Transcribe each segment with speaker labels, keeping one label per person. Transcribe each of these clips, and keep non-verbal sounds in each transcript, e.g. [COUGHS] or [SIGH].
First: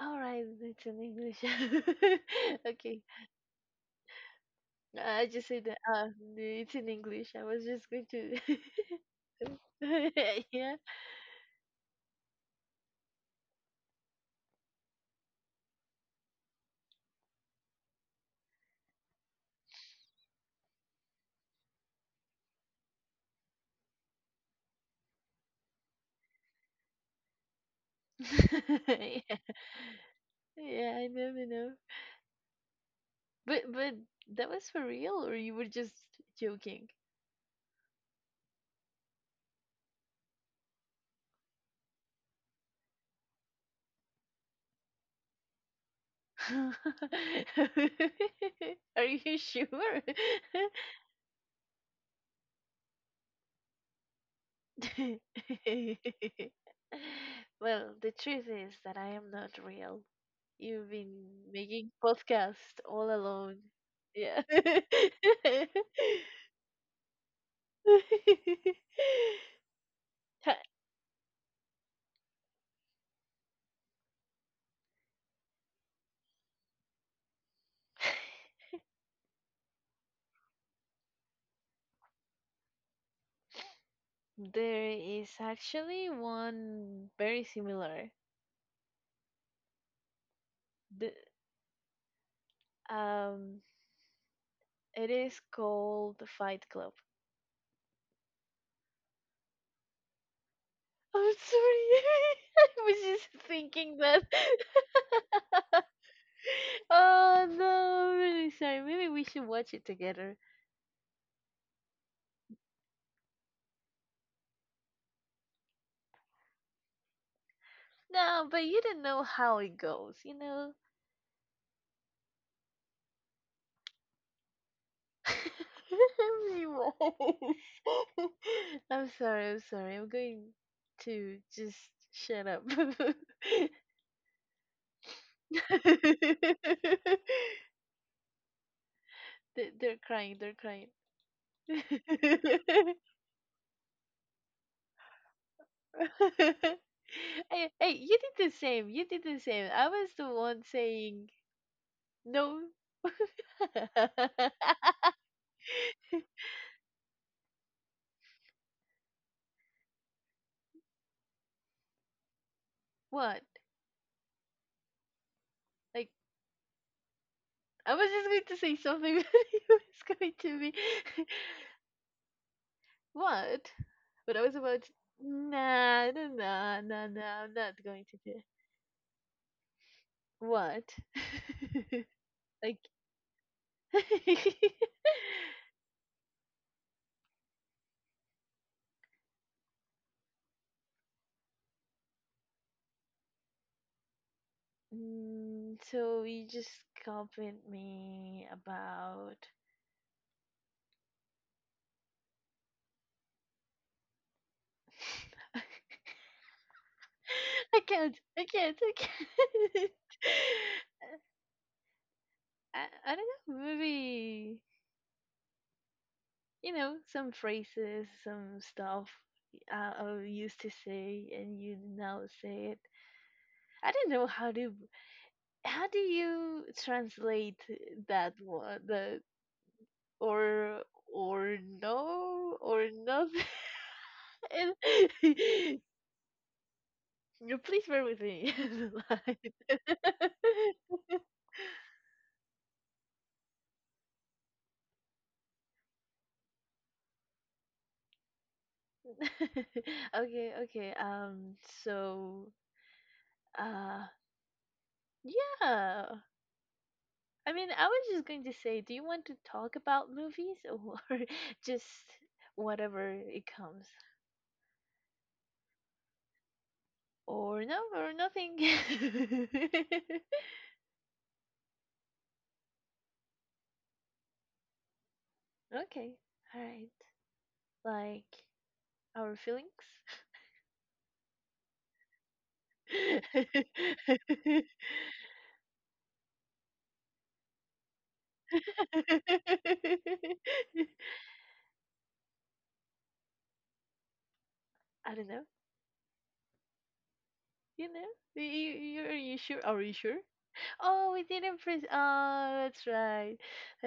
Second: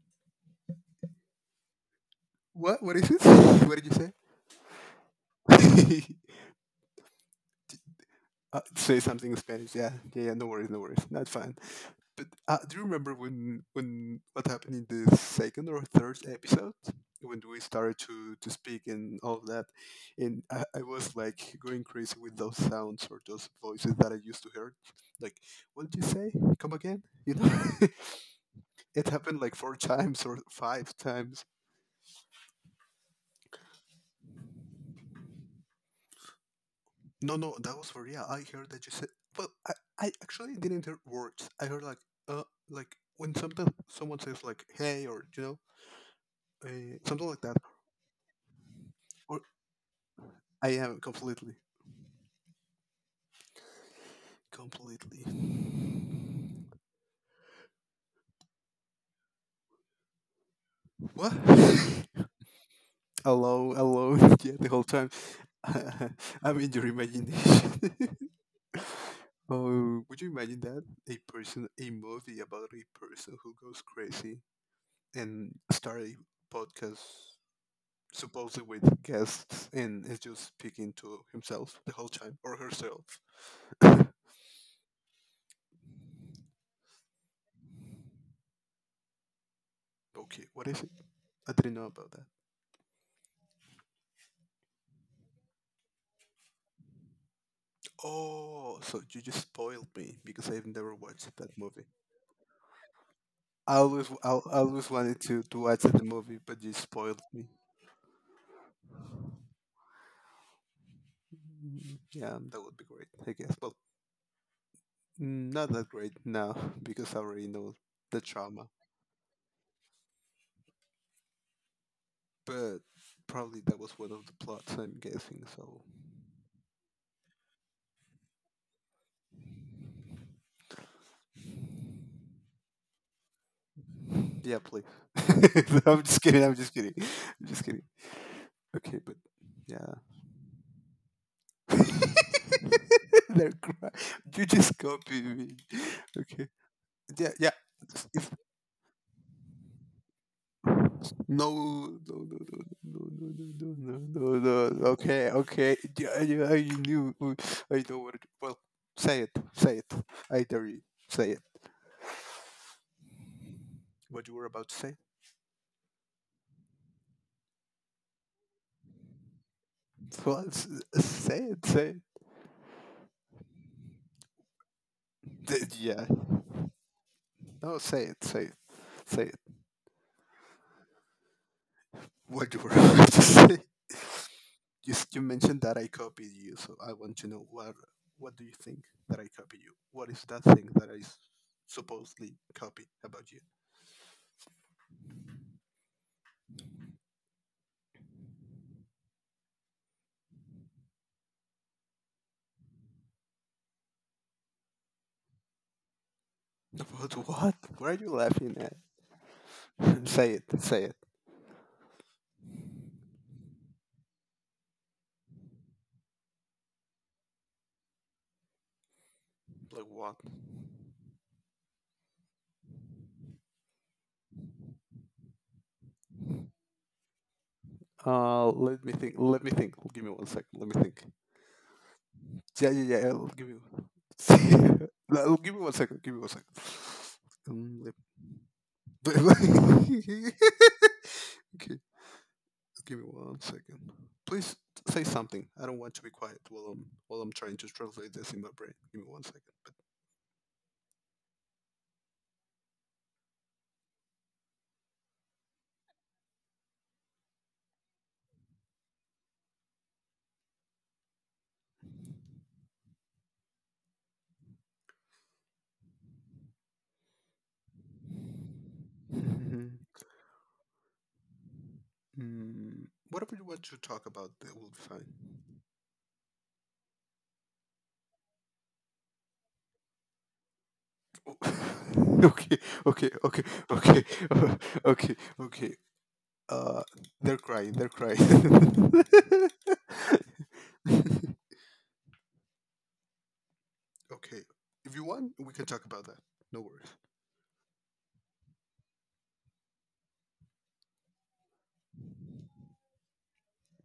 Speaker 1: All right, it's in English. [LAUGHS]
Speaker 2: What? What
Speaker 1: okay,
Speaker 2: is it? [LAUGHS] What did you
Speaker 1: I just said that.
Speaker 2: say?
Speaker 1: It's in English. I was just going to.
Speaker 2: [LAUGHS] Say something in Spanish. Yeah, yeah, yeah. No
Speaker 1: [LAUGHS]
Speaker 2: worries,
Speaker 1: yeah.
Speaker 2: no worries. Not fine. But do you remember when what happened in the second or third episode when we started to speak and all of that, and I was like going crazy with those sounds or those voices that I used to hear. Like, what did you say? Come again? [LAUGHS]
Speaker 1: [LAUGHS]
Speaker 2: It
Speaker 1: yeah.
Speaker 2: happened like four times or
Speaker 1: Yeah,
Speaker 2: five
Speaker 1: I never
Speaker 2: times.
Speaker 1: know. But that was for real, or you were just joking?
Speaker 2: No, no, that was for real. I heard that you said. Well, I actually didn't hear words. I heard uh, like when sometimes someone says like, "Hey," or
Speaker 1: [LAUGHS]
Speaker 2: something like that.
Speaker 1: Are you
Speaker 2: Or
Speaker 1: sure?
Speaker 2: I
Speaker 1: [LAUGHS]
Speaker 2: am completely,
Speaker 1: [LAUGHS]
Speaker 2: completely.
Speaker 1: well, the truth is that I am not real. You've been
Speaker 2: What?
Speaker 1: making
Speaker 2: [LAUGHS]
Speaker 1: podcast all alone.
Speaker 2: Alone, alone.
Speaker 1: Yeah.
Speaker 2: [LAUGHS] Yeah, the
Speaker 1: [LAUGHS]
Speaker 2: whole time. [LAUGHS] I'm in your imagination. [LAUGHS] Oh, would you
Speaker 1: Ha-
Speaker 2: imagine that a person, a movie about a person who goes crazy and start a podcast supposedly with guests and is just speaking to himself the whole time or herself. [LAUGHS] [COUGHS] Okay,
Speaker 1: there is actually one very similar.
Speaker 2: what is it?
Speaker 1: The,
Speaker 2: I didn't know about that.
Speaker 1: um, it is called the Fight Club.
Speaker 2: Oh, so you just spoiled me because I've never
Speaker 1: I'm
Speaker 2: watched that movie.
Speaker 1: sorry. [LAUGHS] I was just thinking that.
Speaker 2: I always wanted to watch
Speaker 1: [LAUGHS]
Speaker 2: the movie, but you
Speaker 1: [LAUGHS]
Speaker 2: spoiled
Speaker 1: Oh
Speaker 2: me.
Speaker 1: no, I'm really sorry. Maybe we should watch it together.
Speaker 2: Mm, yeah, that would be great, I guess. Well, mm, not that great now because I already know the
Speaker 1: No, but
Speaker 2: trauma,
Speaker 1: you don't know how it goes, you know?
Speaker 2: but probably that was one of the plots I'm guessing. So
Speaker 1: [LAUGHS] Anyways. [LAUGHS] I'm sorry, I'm sorry. I'm going to just shut up. [LAUGHS]
Speaker 2: yeah, please. [LAUGHS] I'm just kidding. I'm just kidding. I'm just kidding. Okay, but yeah.
Speaker 1: They're crying, they're crying.
Speaker 2: [LAUGHS]
Speaker 1: [LAUGHS]
Speaker 2: They're cry- you just copy me. Okay. Yeah, yeah.
Speaker 1: Hey, hey, you
Speaker 2: If
Speaker 1: did the same. You did the same. I was the one saying
Speaker 2: no, no, no, no, no,
Speaker 1: no.
Speaker 2: no, no, no, no, no, no. Okay, okay. Yeah,
Speaker 1: [LAUGHS]
Speaker 2: yeah, I knew. I don't want to. Well, say it, say it. I dare you. Say it.
Speaker 1: What?
Speaker 2: What you were about to say?
Speaker 1: Like I was just going to say something, [LAUGHS] but it was going
Speaker 2: Well,
Speaker 1: to be
Speaker 2: say it, say it.
Speaker 1: [LAUGHS] what? But I was about to,
Speaker 2: Yeah.
Speaker 1: nah, nah, nah, nah, nah. I'm not
Speaker 2: No,
Speaker 1: going
Speaker 2: say
Speaker 1: to
Speaker 2: it,
Speaker 1: do
Speaker 2: say
Speaker 1: it.
Speaker 2: it, say it.
Speaker 1: What?
Speaker 2: What
Speaker 1: [LAUGHS]
Speaker 2: you were [LAUGHS]
Speaker 1: like,
Speaker 2: about to say? You,
Speaker 1: [LAUGHS]
Speaker 2: you mentioned that I copied you, so I want to know what do you think that I copied you? What is that thing that I supposedly copied about you?
Speaker 1: So you just compliment me about. [LAUGHS]
Speaker 2: About what?
Speaker 1: I
Speaker 2: What are you
Speaker 1: can't. I
Speaker 2: laughing
Speaker 1: can't.
Speaker 2: at?
Speaker 1: I can't. [LAUGHS]
Speaker 2: [LAUGHS] Say it. Say it.
Speaker 1: I don't know. Maybe some phrases, some stuff
Speaker 2: Like what?
Speaker 1: I used to say, and you now say it. I don't know how do you translate that one,
Speaker 2: Let me think.
Speaker 1: the
Speaker 2: Let me think. Give me one second. Let
Speaker 1: or
Speaker 2: me think.
Speaker 1: or no
Speaker 2: Yeah,
Speaker 1: or
Speaker 2: yeah, yeah. I'll
Speaker 1: nothing.
Speaker 2: give
Speaker 1: [LAUGHS]
Speaker 2: you.
Speaker 1: And
Speaker 2: [LAUGHS]
Speaker 1: [LAUGHS]
Speaker 2: No, I'll give me one
Speaker 1: you
Speaker 2: second. Give me one second. Um,
Speaker 1: please
Speaker 2: let-
Speaker 1: bear with me. [LAUGHS] The
Speaker 2: [LAUGHS]
Speaker 1: line.
Speaker 2: okay. Give me one second. Please say something. I don't want to be quiet while I'm trying to translate this in my brain. Give me one second. But
Speaker 1: [LAUGHS] okay, okay. So, uh, yeah. I mean, I was just going to say, do you want to talk about movies [LAUGHS] or just whatever it comes? Or no, or nothing.
Speaker 2: [LAUGHS]
Speaker 1: [LAUGHS]
Speaker 2: mhm. Mm, whatever you want to talk about, that will be fine. [LAUGHS]
Speaker 1: okay, alright. Like our feelings?
Speaker 2: Oh, okay, okay, okay, okay,
Speaker 1: [LAUGHS]
Speaker 2: [LAUGHS] uh, okay, okay. Uh, they're crying. They're crying. [LAUGHS] Okay, if you
Speaker 1: I don't
Speaker 2: want,
Speaker 1: know.
Speaker 2: we can talk about that. No worries.
Speaker 1: You know? You, you, are you sure? Are you sure? Oh, we didn't press. Oh, that's right.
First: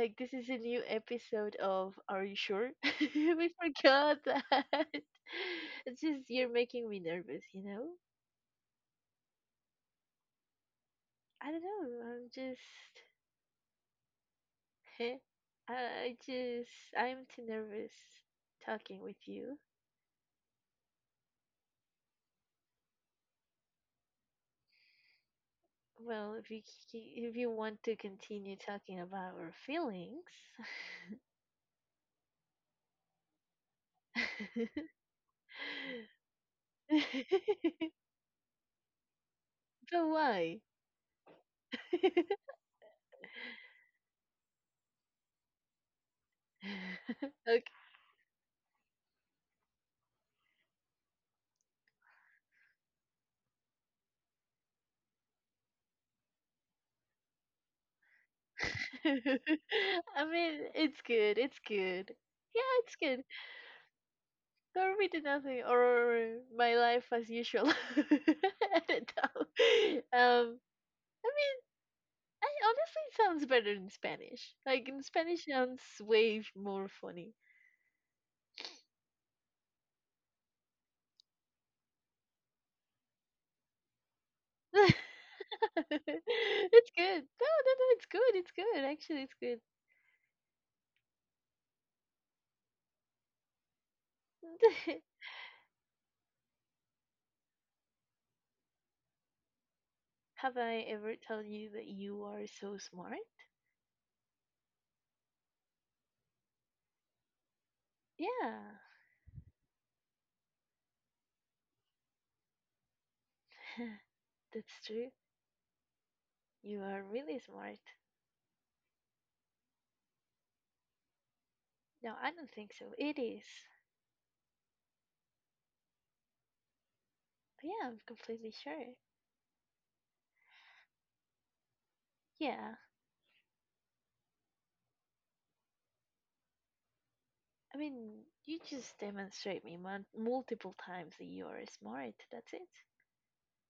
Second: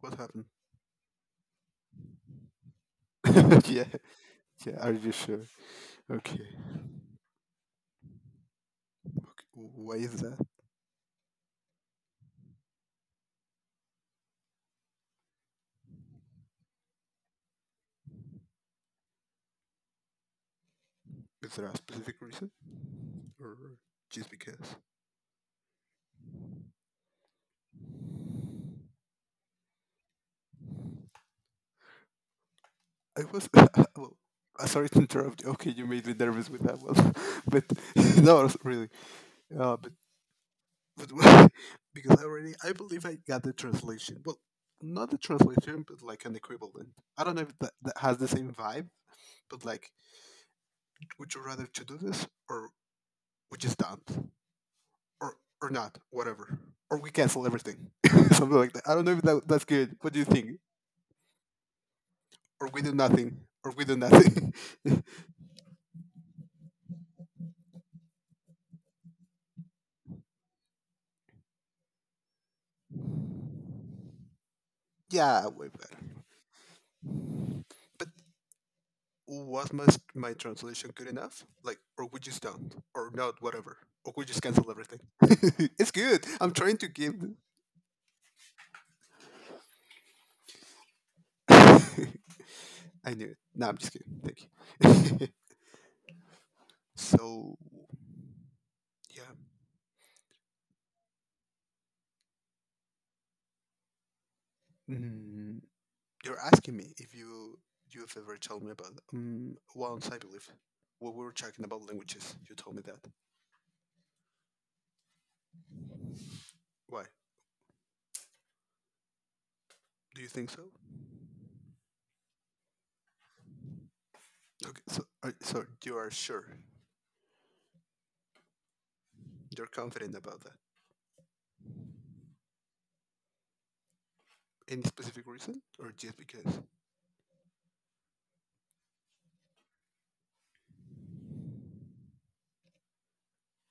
Speaker 2: What
Speaker 1: this
Speaker 2: happened?
Speaker 1: is a new episode of Are You Sure? [LAUGHS] we
Speaker 2: [LAUGHS] Yeah,
Speaker 1: forgot
Speaker 2: yeah.
Speaker 1: that.
Speaker 2: Are
Speaker 1: [LAUGHS]
Speaker 2: you sure?
Speaker 1: It's just,
Speaker 2: Okay.
Speaker 1: you're making me nervous, you know?
Speaker 2: Okay. Why is that?
Speaker 1: I don't know. I'm just. [LAUGHS] I just. I'm too nervous talking with you.
Speaker 2: Is there a specific reason, or just because?
Speaker 1: Well, if you if you want to continue talking about our feelings,
Speaker 2: I was [LAUGHS] well. Sorry
Speaker 1: [LAUGHS]
Speaker 2: to interrupt. You. Okay, you made me nervous with that one, [LAUGHS] but [LAUGHS] no, it's really. Uh, but,
Speaker 1: but why?
Speaker 2: but [LAUGHS] because
Speaker 1: [LAUGHS]
Speaker 2: I believe I got the translation. Well, not the translation, but like an equivalent. I
Speaker 1: [LAUGHS]
Speaker 2: don't know if
Speaker 1: Okay.
Speaker 2: that has the same vibe, but like, would you rather to do this or we just don't, or or not, whatever, or we cancel everything, [LAUGHS] something like that. I don't
Speaker 1: [LAUGHS]
Speaker 2: know if that's good. What do you
Speaker 1: I
Speaker 2: think?
Speaker 1: mean, it's good. It's good.
Speaker 2: Or
Speaker 1: Yeah,
Speaker 2: we do
Speaker 1: it's good.
Speaker 2: nothing, or we do nothing.
Speaker 1: Don't
Speaker 2: [LAUGHS]
Speaker 1: read nothing or my life as usual. [LAUGHS] I don't know. Um, I mean, I honestly it sounds better in Spanish. Like in Spanish,
Speaker 2: Yeah, way
Speaker 1: sounds
Speaker 2: better.
Speaker 1: way more funny.
Speaker 2: But was my translation good enough? Like, or we just don't, or not, whatever, or we just cancel everything.
Speaker 1: [LAUGHS]
Speaker 2: [LAUGHS] It's good. I'm trying to
Speaker 1: It's good. No,
Speaker 2: give.
Speaker 1: no, no. It's good. It's good. Actually, it's good.
Speaker 2: [LAUGHS] I knew it. No, I'm just kidding. Thank you. [LAUGHS] So yeah,
Speaker 1: [LAUGHS] Have I ever told you that you are so smart?
Speaker 2: mm, you're asking me if you've ever told me
Speaker 1: Yeah,
Speaker 2: about once I believe when we were talking about languages. You told me that.
Speaker 1: [LAUGHS] that's true. You are
Speaker 2: Why?
Speaker 1: really smart.
Speaker 2: Do you think so?
Speaker 1: No, I don't think so. It is.
Speaker 2: Okay, so so you are sure
Speaker 1: But yeah, I'm completely sure.
Speaker 2: you're confident about that?
Speaker 1: Yeah.
Speaker 2: Any specific reason, or just because?
Speaker 1: I mean, you just demonstrate me multiple times that you are smart. That's it.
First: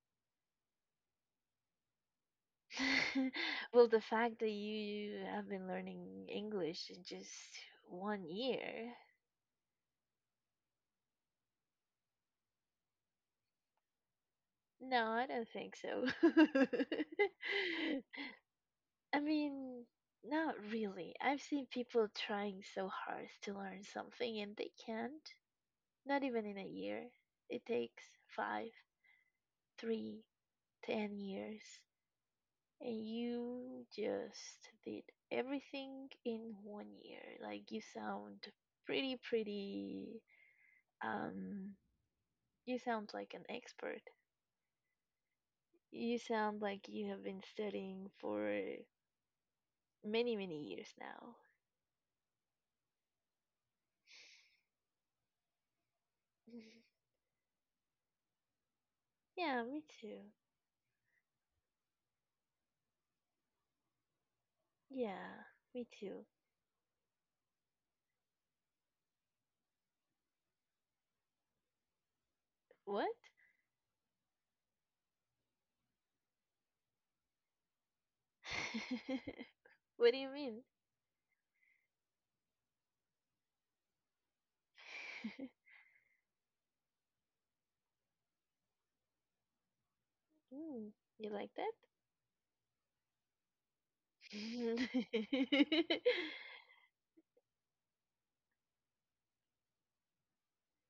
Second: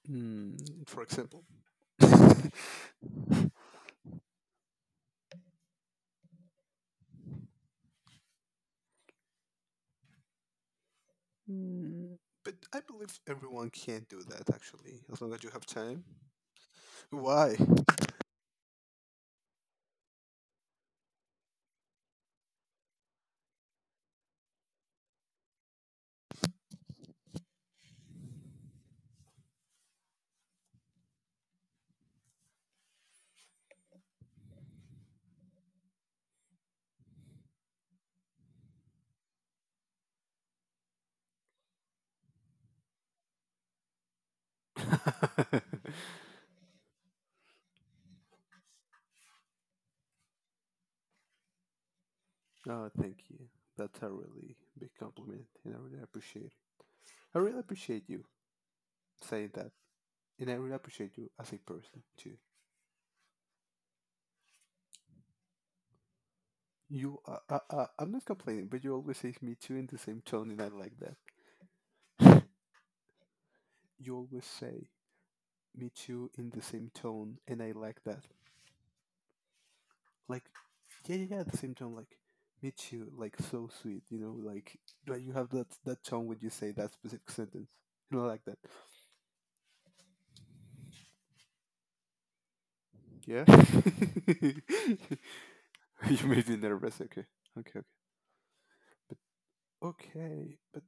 Speaker 2: Mm. For example. [LAUGHS]
Speaker 1: [LAUGHS] well, the fact that you have been learning English in just one year.
Speaker 2: Mm. But I believe everyone can do that actually,
Speaker 1: No,
Speaker 2: as
Speaker 1: I
Speaker 2: long as
Speaker 1: don't
Speaker 2: you have
Speaker 1: think
Speaker 2: time.
Speaker 1: so. [LAUGHS]
Speaker 2: Why?
Speaker 1: I mean, not really. I've seen people trying so hard to learn something and they can't. Not even in a year. It takes five, three, 10 years and you just did everything in one year. Like you sound pretty um you sound like an expert.
Speaker 2: [LAUGHS] Oh,
Speaker 1: You sound like you have been studying for many, many years now.
Speaker 2: thank you. That's a really big compliment, and I really appreciate it.
Speaker 1: [LAUGHS]
Speaker 2: I really appreciate you saying
Speaker 1: yeah,
Speaker 2: that,
Speaker 1: me too.
Speaker 2: and I really appreciate you as a person too.
Speaker 1: Yeah, me too.
Speaker 2: You, I'm not complaining, but you always say "me too" in the same tone, and I like that.
Speaker 1: What?
Speaker 2: You always say "me too" in the same tone, and I like that.
Speaker 1: [LAUGHS] what do you
Speaker 2: Like,
Speaker 1: mean?
Speaker 2: yeah, yeah, yeah, at the same time, like Michu, like so sweet, you know, like you have
Speaker 1: [LAUGHS]
Speaker 2: that tone when you say that specific sentence, you know, like that.
Speaker 1: Mm, you like
Speaker 2: Yeah.
Speaker 1: that? [LAUGHS]
Speaker 2: [LAUGHS] You made me nervous. Okay, okay, okay, but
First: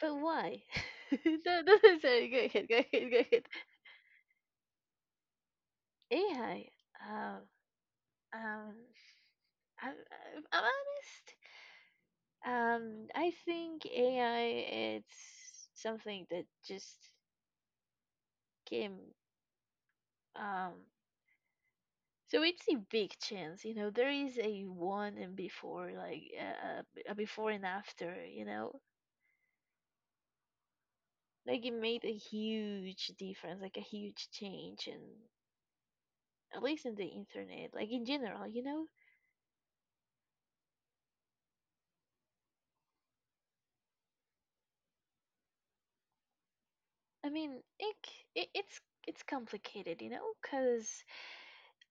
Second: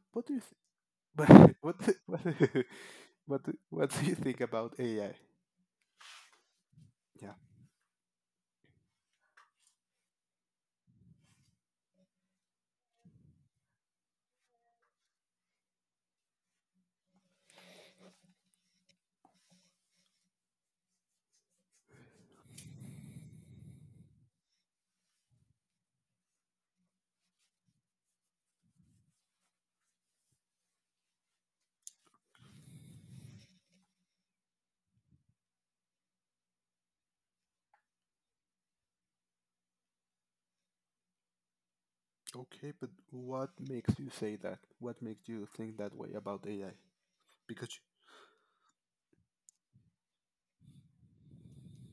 Speaker 1: But
Speaker 2: okay, but what do you think?
Speaker 1: why? [LAUGHS]
Speaker 2: [LAUGHS] But
Speaker 1: No,
Speaker 2: what
Speaker 1: no,
Speaker 2: do-
Speaker 1: no,
Speaker 2: [LAUGHS] what
Speaker 1: sorry. Go
Speaker 2: do-
Speaker 1: ahead. Go ahead. Go ahead.
Speaker 2: what do you think about AI?
Speaker 1: AI.
Speaker 2: Yeah,
Speaker 1: Um, um, I'm honest. I think AI it's something that just came. Um, so it's a big chance. You know, there is a one and before, like a before and after. You know, like it made a huge difference, like a huge change, and at least in the internet, like in general. You know,
Speaker 2: okay, but what makes you say that, what makes you think that way about AI?
Speaker 1: I mean,
Speaker 2: Because
Speaker 1: it, c- it it's complicated, you know, because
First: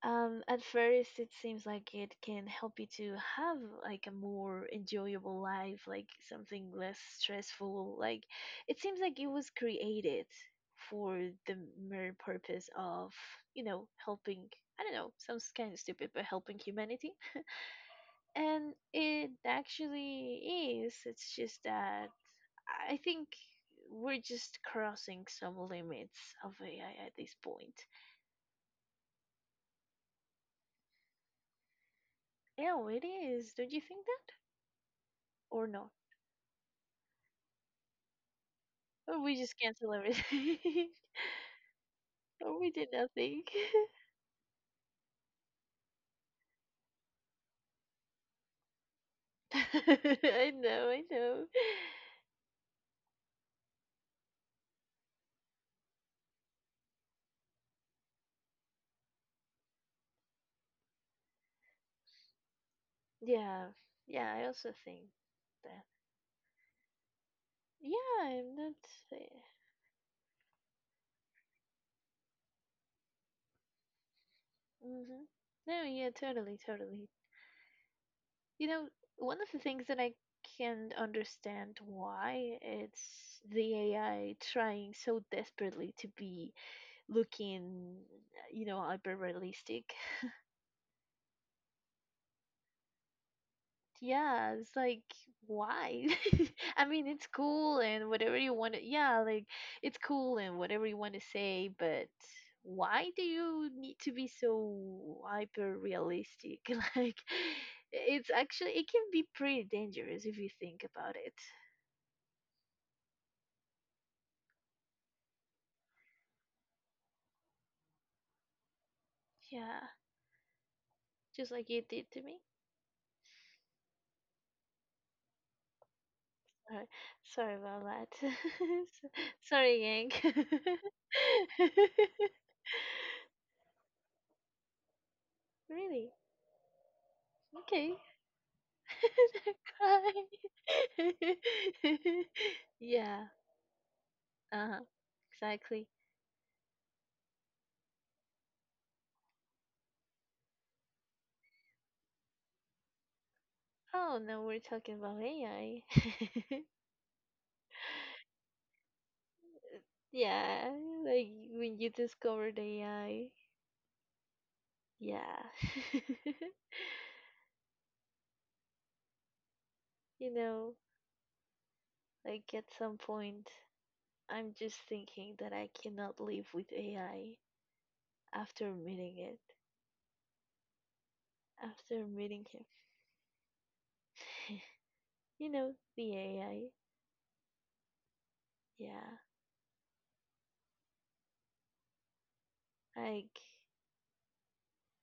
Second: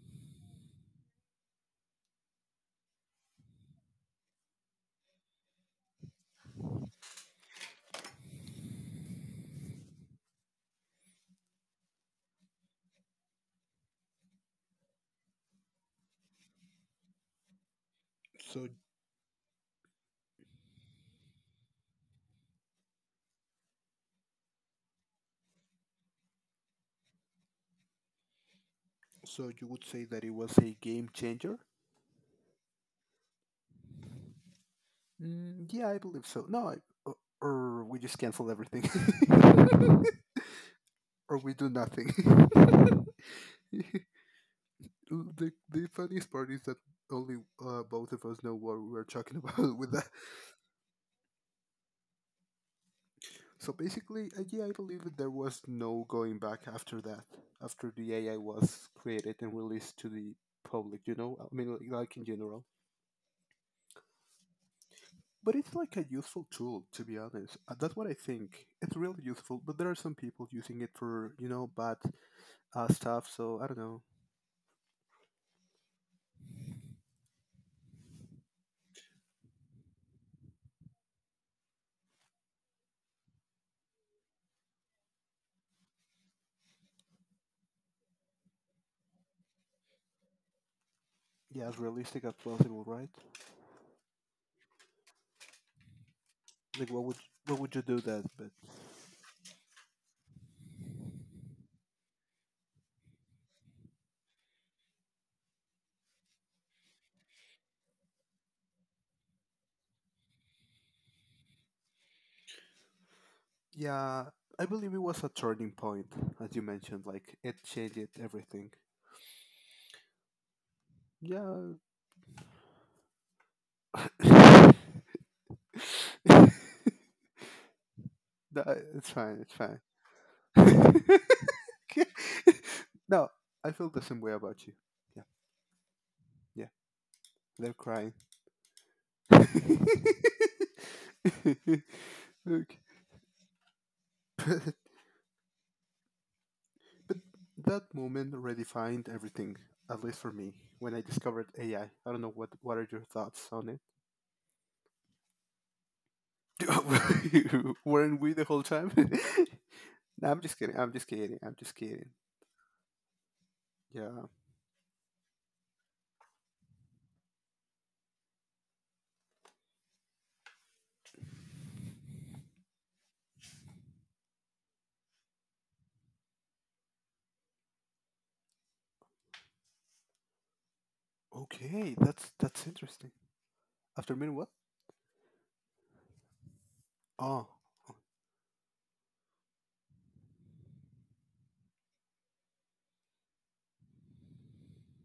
Speaker 1: at first it seems like it can help you to have like a more enjoyable life, like something less stressful. Like it seems like it was created for the mere purpose of helping. I don't know, sounds kind of stupid, but helping humanity,
Speaker 2: so
Speaker 1: and it actually is. It's just that I think we're just crossing some limits of AI at this point.
Speaker 2: so you would say that it was a game changer?
Speaker 1: Yeah, it is. Don't you think that? Or
Speaker 2: Mm, yeah,
Speaker 1: no?
Speaker 2: I believe so. No, I, or, or we just cancel everything,
Speaker 1: Or we just cancel
Speaker 2: [LAUGHS]
Speaker 1: everything?
Speaker 2: or we do nothing.
Speaker 1: [LAUGHS] or we did
Speaker 2: [LAUGHS]
Speaker 1: nothing?
Speaker 2: The funniest part is that only both of us know what we were talking
Speaker 1: [LAUGHS]
Speaker 2: about [LAUGHS] with that.
Speaker 1: I know, I know.
Speaker 2: So basically, yeah, I believe that there was no going back after that, after the AI was created and released to the public. You know, I mean, like in general.
Speaker 1: Yeah, yeah, I also think
Speaker 2: But it's
Speaker 1: that.
Speaker 2: like a useful tool, to be honest.
Speaker 1: Yeah,
Speaker 2: That's what I
Speaker 1: I'm
Speaker 2: think.
Speaker 1: not.
Speaker 2: It's really
Speaker 1: eh,
Speaker 2: useful, but there are some people using it for, you know, bad stuff. So I don't know.
Speaker 1: Mm-hmm. No, yeah, totally, totally. You know, one of the things that I can understand why it's the AI trying so desperately to be looking, you know, hyper realistic.
Speaker 2: Yeah, as realistic as possible, right?
Speaker 1: Yeah, it's like why? [LAUGHS] I
Speaker 2: Like,
Speaker 1: mean, it's
Speaker 2: what would
Speaker 1: cool
Speaker 2: you do
Speaker 1: and
Speaker 2: that?
Speaker 1: whatever
Speaker 2: But
Speaker 1: you want to, yeah, like it's cool and whatever you want to say, but why do you need to be so hyper realistic? [LAUGHS] Like it's actually it can be pretty dangerous if you think about it.
Speaker 2: yeah, I believe it was a turning point, as you mentioned. Like, it changed everything.
Speaker 1: Yeah. Just like
Speaker 2: Yeah,
Speaker 1: you did to me.
Speaker 2: [LAUGHS] that,
Speaker 1: Sorry, sorry about that. [LAUGHS]
Speaker 2: it's fine. It's fine.
Speaker 1: Sorry, Yang.
Speaker 2: [LAUGHS]
Speaker 1: [LAUGHS]
Speaker 2: No, I feel the same way about you. Yeah,
Speaker 1: really?
Speaker 2: yeah, they're
Speaker 1: Okay.
Speaker 2: crying.
Speaker 1: [LAUGHS] Cry. [LAUGHS]
Speaker 2: [LAUGHS] Look.
Speaker 1: yeah. Uh
Speaker 2: [LAUGHS]
Speaker 1: huh. Exactly.
Speaker 2: That moment redefined everything, at least for me, when I discovered AI. I don't know what are your thoughts on it?
Speaker 1: Oh no, we're talking about AI.
Speaker 2: [LAUGHS] Weren't we the whole time? [LAUGHS]
Speaker 1: [LAUGHS]
Speaker 2: No, I'm just
Speaker 1: yeah,
Speaker 2: kidding. I'm just
Speaker 1: like
Speaker 2: kidding. I'm just
Speaker 1: when you
Speaker 2: kidding.
Speaker 1: discovered AI.
Speaker 2: Yeah.
Speaker 1: Yeah. [LAUGHS] you know, like at some point, I'm just thinking that I cannot live with AI after meeting it,
Speaker 2: Okay,
Speaker 1: after meeting him.
Speaker 2: that's interesting. After meeting what?
Speaker 1: [LAUGHS] you know, the AI.
Speaker 2: Oh.
Speaker 1: Yeah. Like,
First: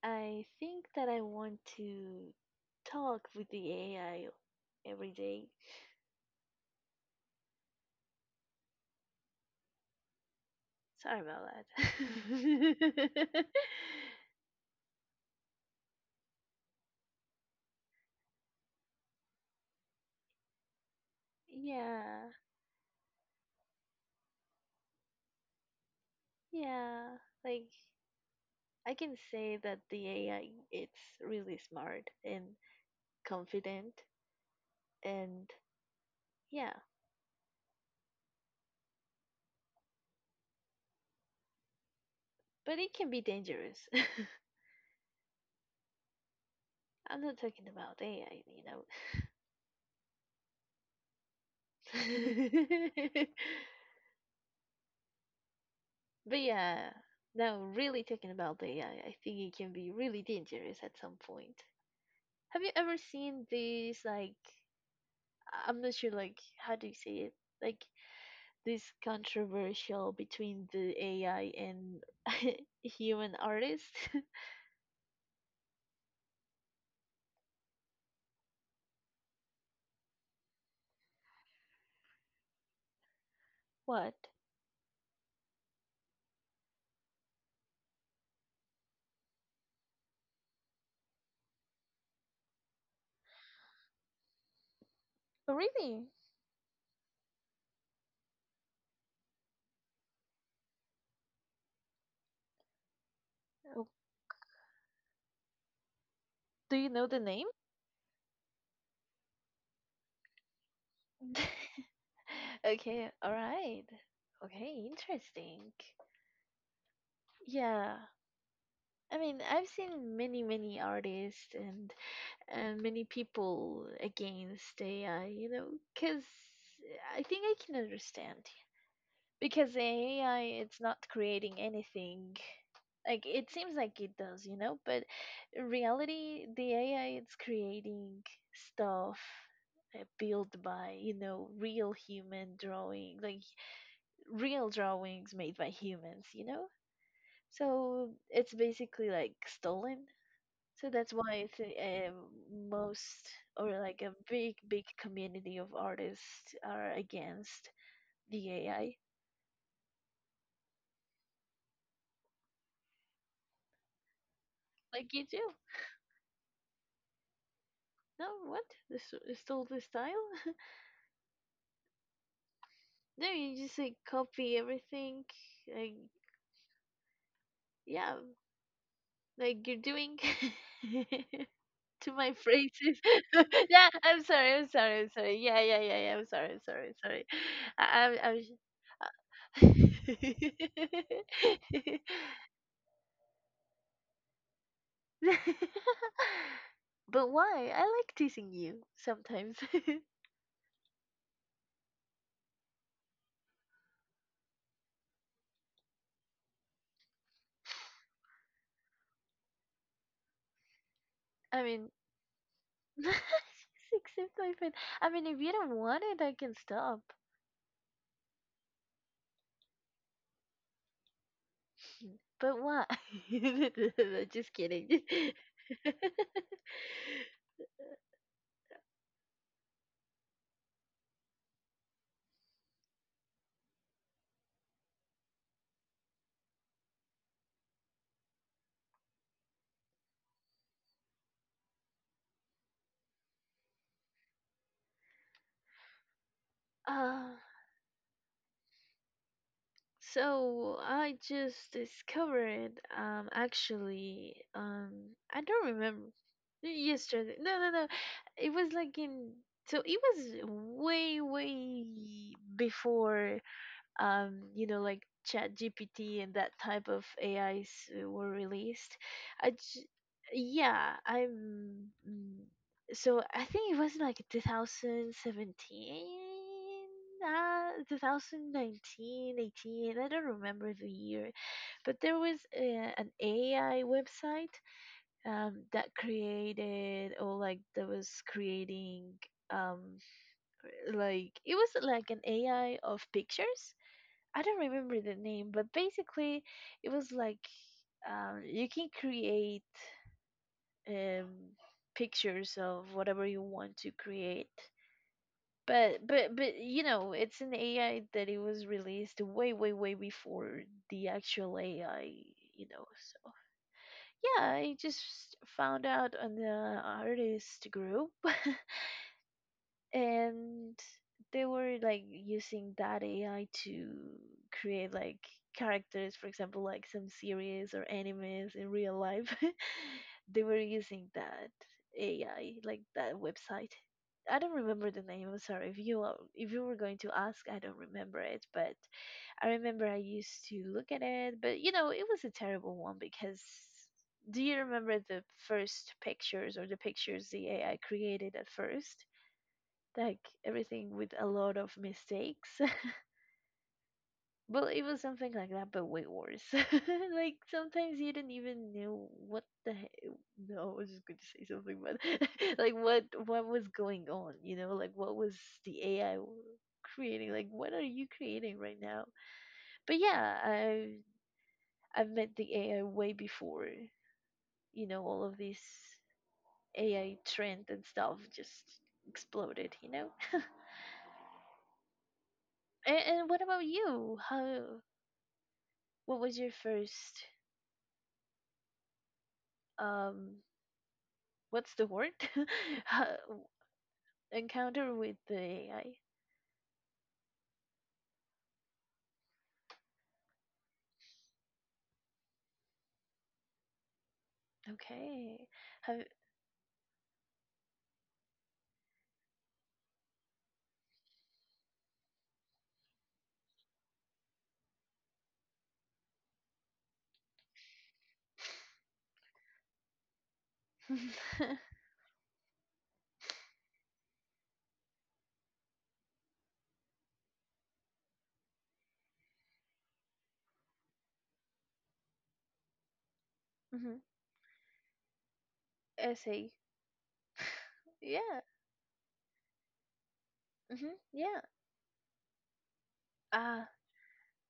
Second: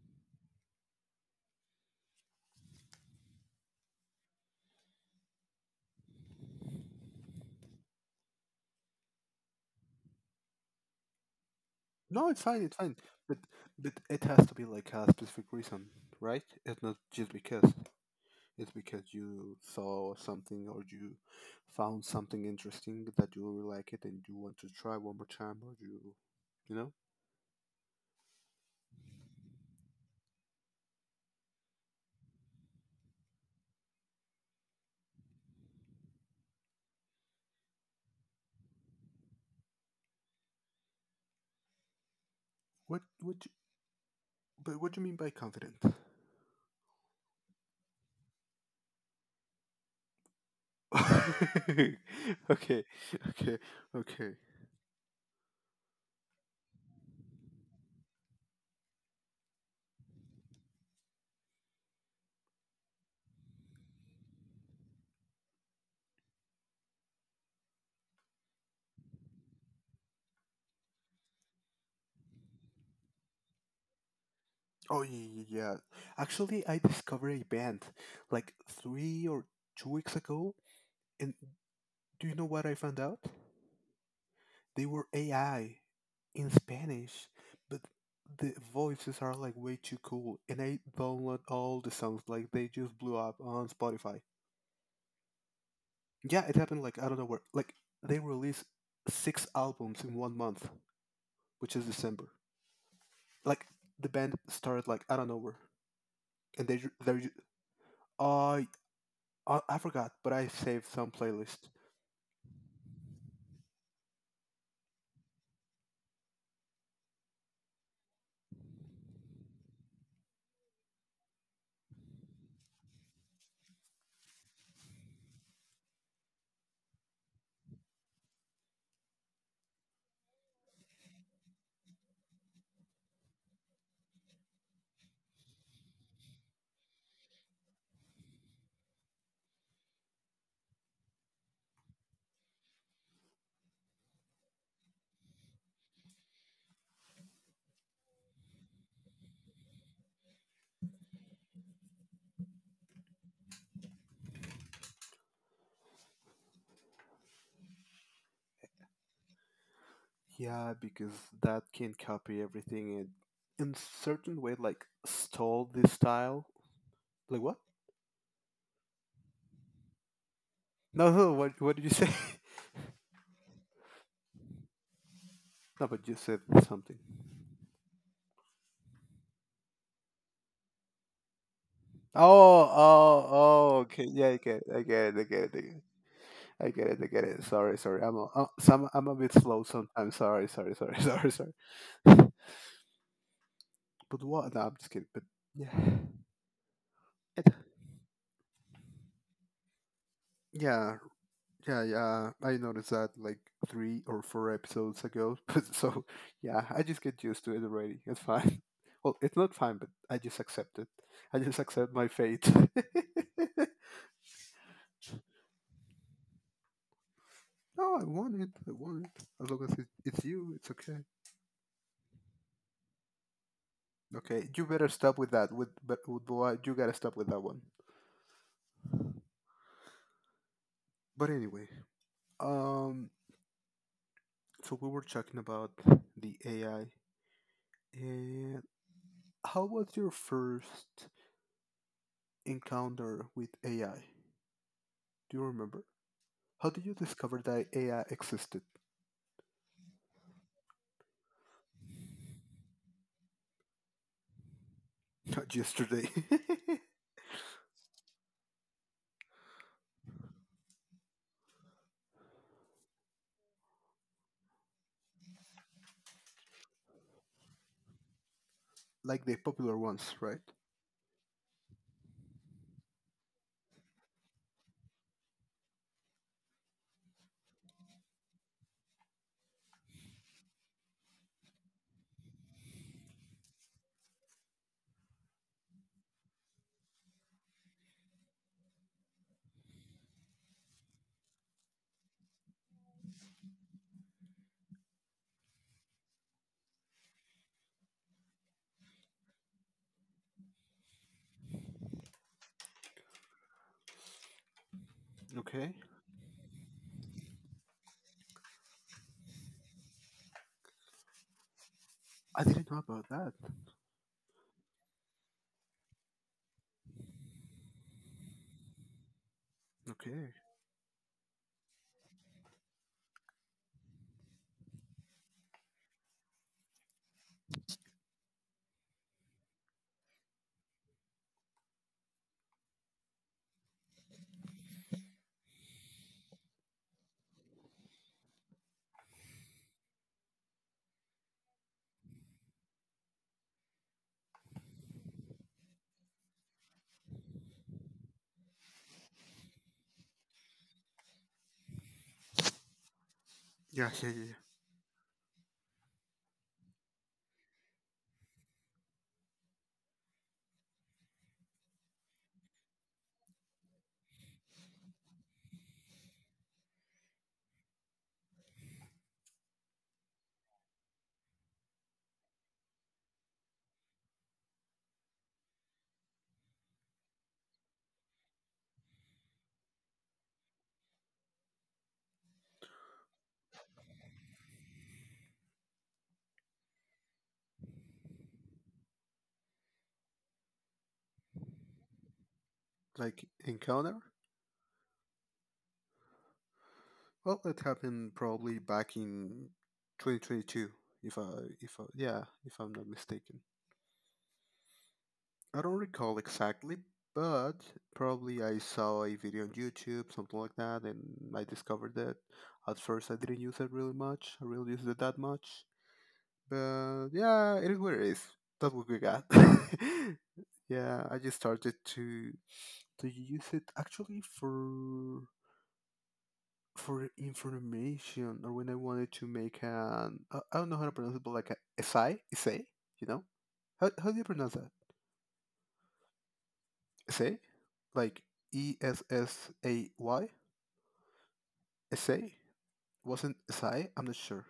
Speaker 1: I think that I want to talk with the AI every day. Sorry about
Speaker 2: No, it's fine, it's fine. But
Speaker 1: that. [LAUGHS]
Speaker 2: but it has to be like a specific reason, right? It's not just because. It's because you saw something or you found
Speaker 1: yeah.
Speaker 2: something interesting that you really like it and you want to try one more time or you know?
Speaker 1: Yeah. Like, I can say that the AI it's really smart and confident and yeah, but it
Speaker 2: What,
Speaker 1: can be
Speaker 2: what, you-
Speaker 1: dangerous. [LAUGHS]
Speaker 2: but what do you mean by confident?
Speaker 1: I'm not talking about AI, you know.
Speaker 2: [LAUGHS] Okay, okay,
Speaker 1: [LAUGHS]
Speaker 2: okay.
Speaker 1: but yeah, now really talking about the AI, I think it can be really dangerous at some point. Have you ever seen these like I'm not sure like how do you say it? Like this controversial between the AI and [LAUGHS] human artists? [LAUGHS]
Speaker 2: Oh yeah, yeah, yeah. Actually, I discovered a band like three or two weeks ago, and do you know what I found out?
Speaker 1: what?
Speaker 2: They were AI in Spanish, but the voices are like way too cool. And I download all the songs. Like they just blew up on Spotify.
Speaker 1: Oh, really?
Speaker 2: Yeah, it happened like I don't know where. Like they released six albums in one month, which is December. Like
Speaker 1: Oh,
Speaker 2: the band started like I don't know where, and
Speaker 1: do
Speaker 2: they
Speaker 1: you know the
Speaker 2: they're
Speaker 1: name?
Speaker 2: uh, I I forgot, but I saved some playlist.
Speaker 1: [LAUGHS] okay, all right. Okay, interesting. Yeah, I mean, I've seen many, many artists and many people against AI, you know, because I think I can understand. Because AI, it's not creating anything. Like, it seems like it does, you know, but in reality, the AI, it's creating stuff built by, you know, real human drawing, like real drawings made by humans, you know? So it's basically like stolen. So that's why it's a most or like a big, big community of artists are against the AI.
Speaker 2: Yeah, because that can copy everything and in certain way like
Speaker 1: Like you do.
Speaker 2: stole this style. Like what?
Speaker 1: No, what? This is still the style? [LAUGHS]
Speaker 2: No, no, what did you say? [LAUGHS]
Speaker 1: no, you just like copy everything.
Speaker 2: No,
Speaker 1: Like
Speaker 2: but you said something.
Speaker 1: yeah, like you're doing [LAUGHS] to my
Speaker 2: Oh,
Speaker 1: phrases.
Speaker 2: oh,
Speaker 1: [LAUGHS]
Speaker 2: oh.
Speaker 1: yeah,
Speaker 2: Okay,
Speaker 1: I'm
Speaker 2: yeah,
Speaker 1: sorry, I'm
Speaker 2: I
Speaker 1: sorry,
Speaker 2: get
Speaker 1: I'm
Speaker 2: it, I
Speaker 1: sorry.
Speaker 2: get it,
Speaker 1: Yeah,
Speaker 2: I get it.
Speaker 1: yeah, yeah, yeah. I'm sorry, I'm
Speaker 2: I
Speaker 1: sorry,
Speaker 2: get
Speaker 1: I'm
Speaker 2: it, I get
Speaker 1: sorry.
Speaker 2: it. Sorry, sorry.
Speaker 1: I, I'm,
Speaker 2: I'm a bit slow sometimes. Sorry, sorry,
Speaker 1: I'm.
Speaker 2: sorry, [LAUGHS] sorry, sorry.
Speaker 1: [LAUGHS]
Speaker 2: But
Speaker 1: [LAUGHS]
Speaker 2: what? No, I'm just kidding. But yeah,
Speaker 1: [LAUGHS] But
Speaker 2: it,
Speaker 1: why? I like teasing you sometimes. [LAUGHS]
Speaker 2: yeah, yeah, yeah. I noticed that like three or four episodes ago. [LAUGHS] But so yeah, I just get used to it already. It's fine. [LAUGHS] Well, it's not fine, but I just accept it. I just
Speaker 1: I mean,
Speaker 2: accept my fate.
Speaker 1: [LAUGHS] just
Speaker 2: [LAUGHS]
Speaker 1: accept my friend. I mean, if you don't want it, I can stop.
Speaker 2: No, I want it. I want it. As long as it's you, it's okay.
Speaker 1: [LAUGHS] But why? [LAUGHS]
Speaker 2: Okay,
Speaker 1: Just
Speaker 2: you better
Speaker 1: kidding.
Speaker 2: stop with that. With but with what, you gotta stop with that
Speaker 1: [LAUGHS]
Speaker 2: one. But anyway, um, so we were talking about the AI, and how was your first encounter with AI? Do you remember? How did you
Speaker 1: uh,
Speaker 2: discover that AI existed?
Speaker 1: So I just discovered actually I
Speaker 2: Not
Speaker 1: don't remember
Speaker 2: yesterday,
Speaker 1: yesterday no no no it was like in so it was way way before you know, like Chat GPT and that type of AIs were released.
Speaker 2: [LAUGHS] like the
Speaker 1: I
Speaker 2: popular
Speaker 1: j-
Speaker 2: ones, right?
Speaker 1: yeah, so I think it was like 2017, 2019, 18. I don't remember the year, but there was an AI website that created or like that was creating um like it was like an AI of pictures. I don't remember the name, but basically it was like you can create um, pictures of whatever you want to create.
Speaker 2: Okay,
Speaker 1: But you know, it's an AI that it was released way way way before the actual AI.
Speaker 2: I
Speaker 1: You
Speaker 2: didn't know
Speaker 1: know,
Speaker 2: about
Speaker 1: so
Speaker 2: that.
Speaker 1: yeah, I just found out on the artist group [LAUGHS]
Speaker 2: Okay,
Speaker 1: and they were like using that AI to create like characters, for example, like some series or animes in real life. [LAUGHS] they were using that AI, like that website. I don't remember the name. I'm sorry. If you were going to ask, I don't remember it. But I remember I used to look at it. But you know, it was a terrible one because do you remember the first pictures or the pictures the AI created at first? Like everything with a lot of mistakes. [LAUGHS]
Speaker 2: yeah, yeah, yeah, yeah.
Speaker 1: well, it was something like that, but way worse. [LAUGHS] like sometimes you didn't even know what no, I was just going to say something, but [LAUGHS] like what was going on, you know, like what was the AI creating? Like what are you creating right now? But yeah, I've met the AI way before, you know, all of this AI trend and stuff just exploded, you know. [LAUGHS] And what about you? How What was your first um what's the word? [LAUGHS] Ha-
Speaker 2: Like encounter.
Speaker 1: Encounter with the AI.
Speaker 2: Well, it happened probably back in 2022, if I, if I, yeah, if I'm not mistaken.
Speaker 1: Okay.
Speaker 2: I don't
Speaker 1: Have
Speaker 2: recall exactly, but probably I saw a video on YouTube, something like that, and I discovered that. At first, I didn't use it really much. I really used it that much, but yeah, it is what it is. That's what we got. [LAUGHS] Yeah, I just
Speaker 1: [LAUGHS]
Speaker 2: started to to use it actually for information, or when I wanted to make an I don't know how to pronounce it, but like a essay, you know? How,
Speaker 1: hmm
Speaker 2: do you pronounce that?
Speaker 1: essay.
Speaker 2: Essay? Like
Speaker 1: Yeah.
Speaker 2: E S S A Y?
Speaker 1: hmm Yeah.
Speaker 2: Essay? Wasn't
Speaker 1: Uh
Speaker 2: essay? I'm not sure.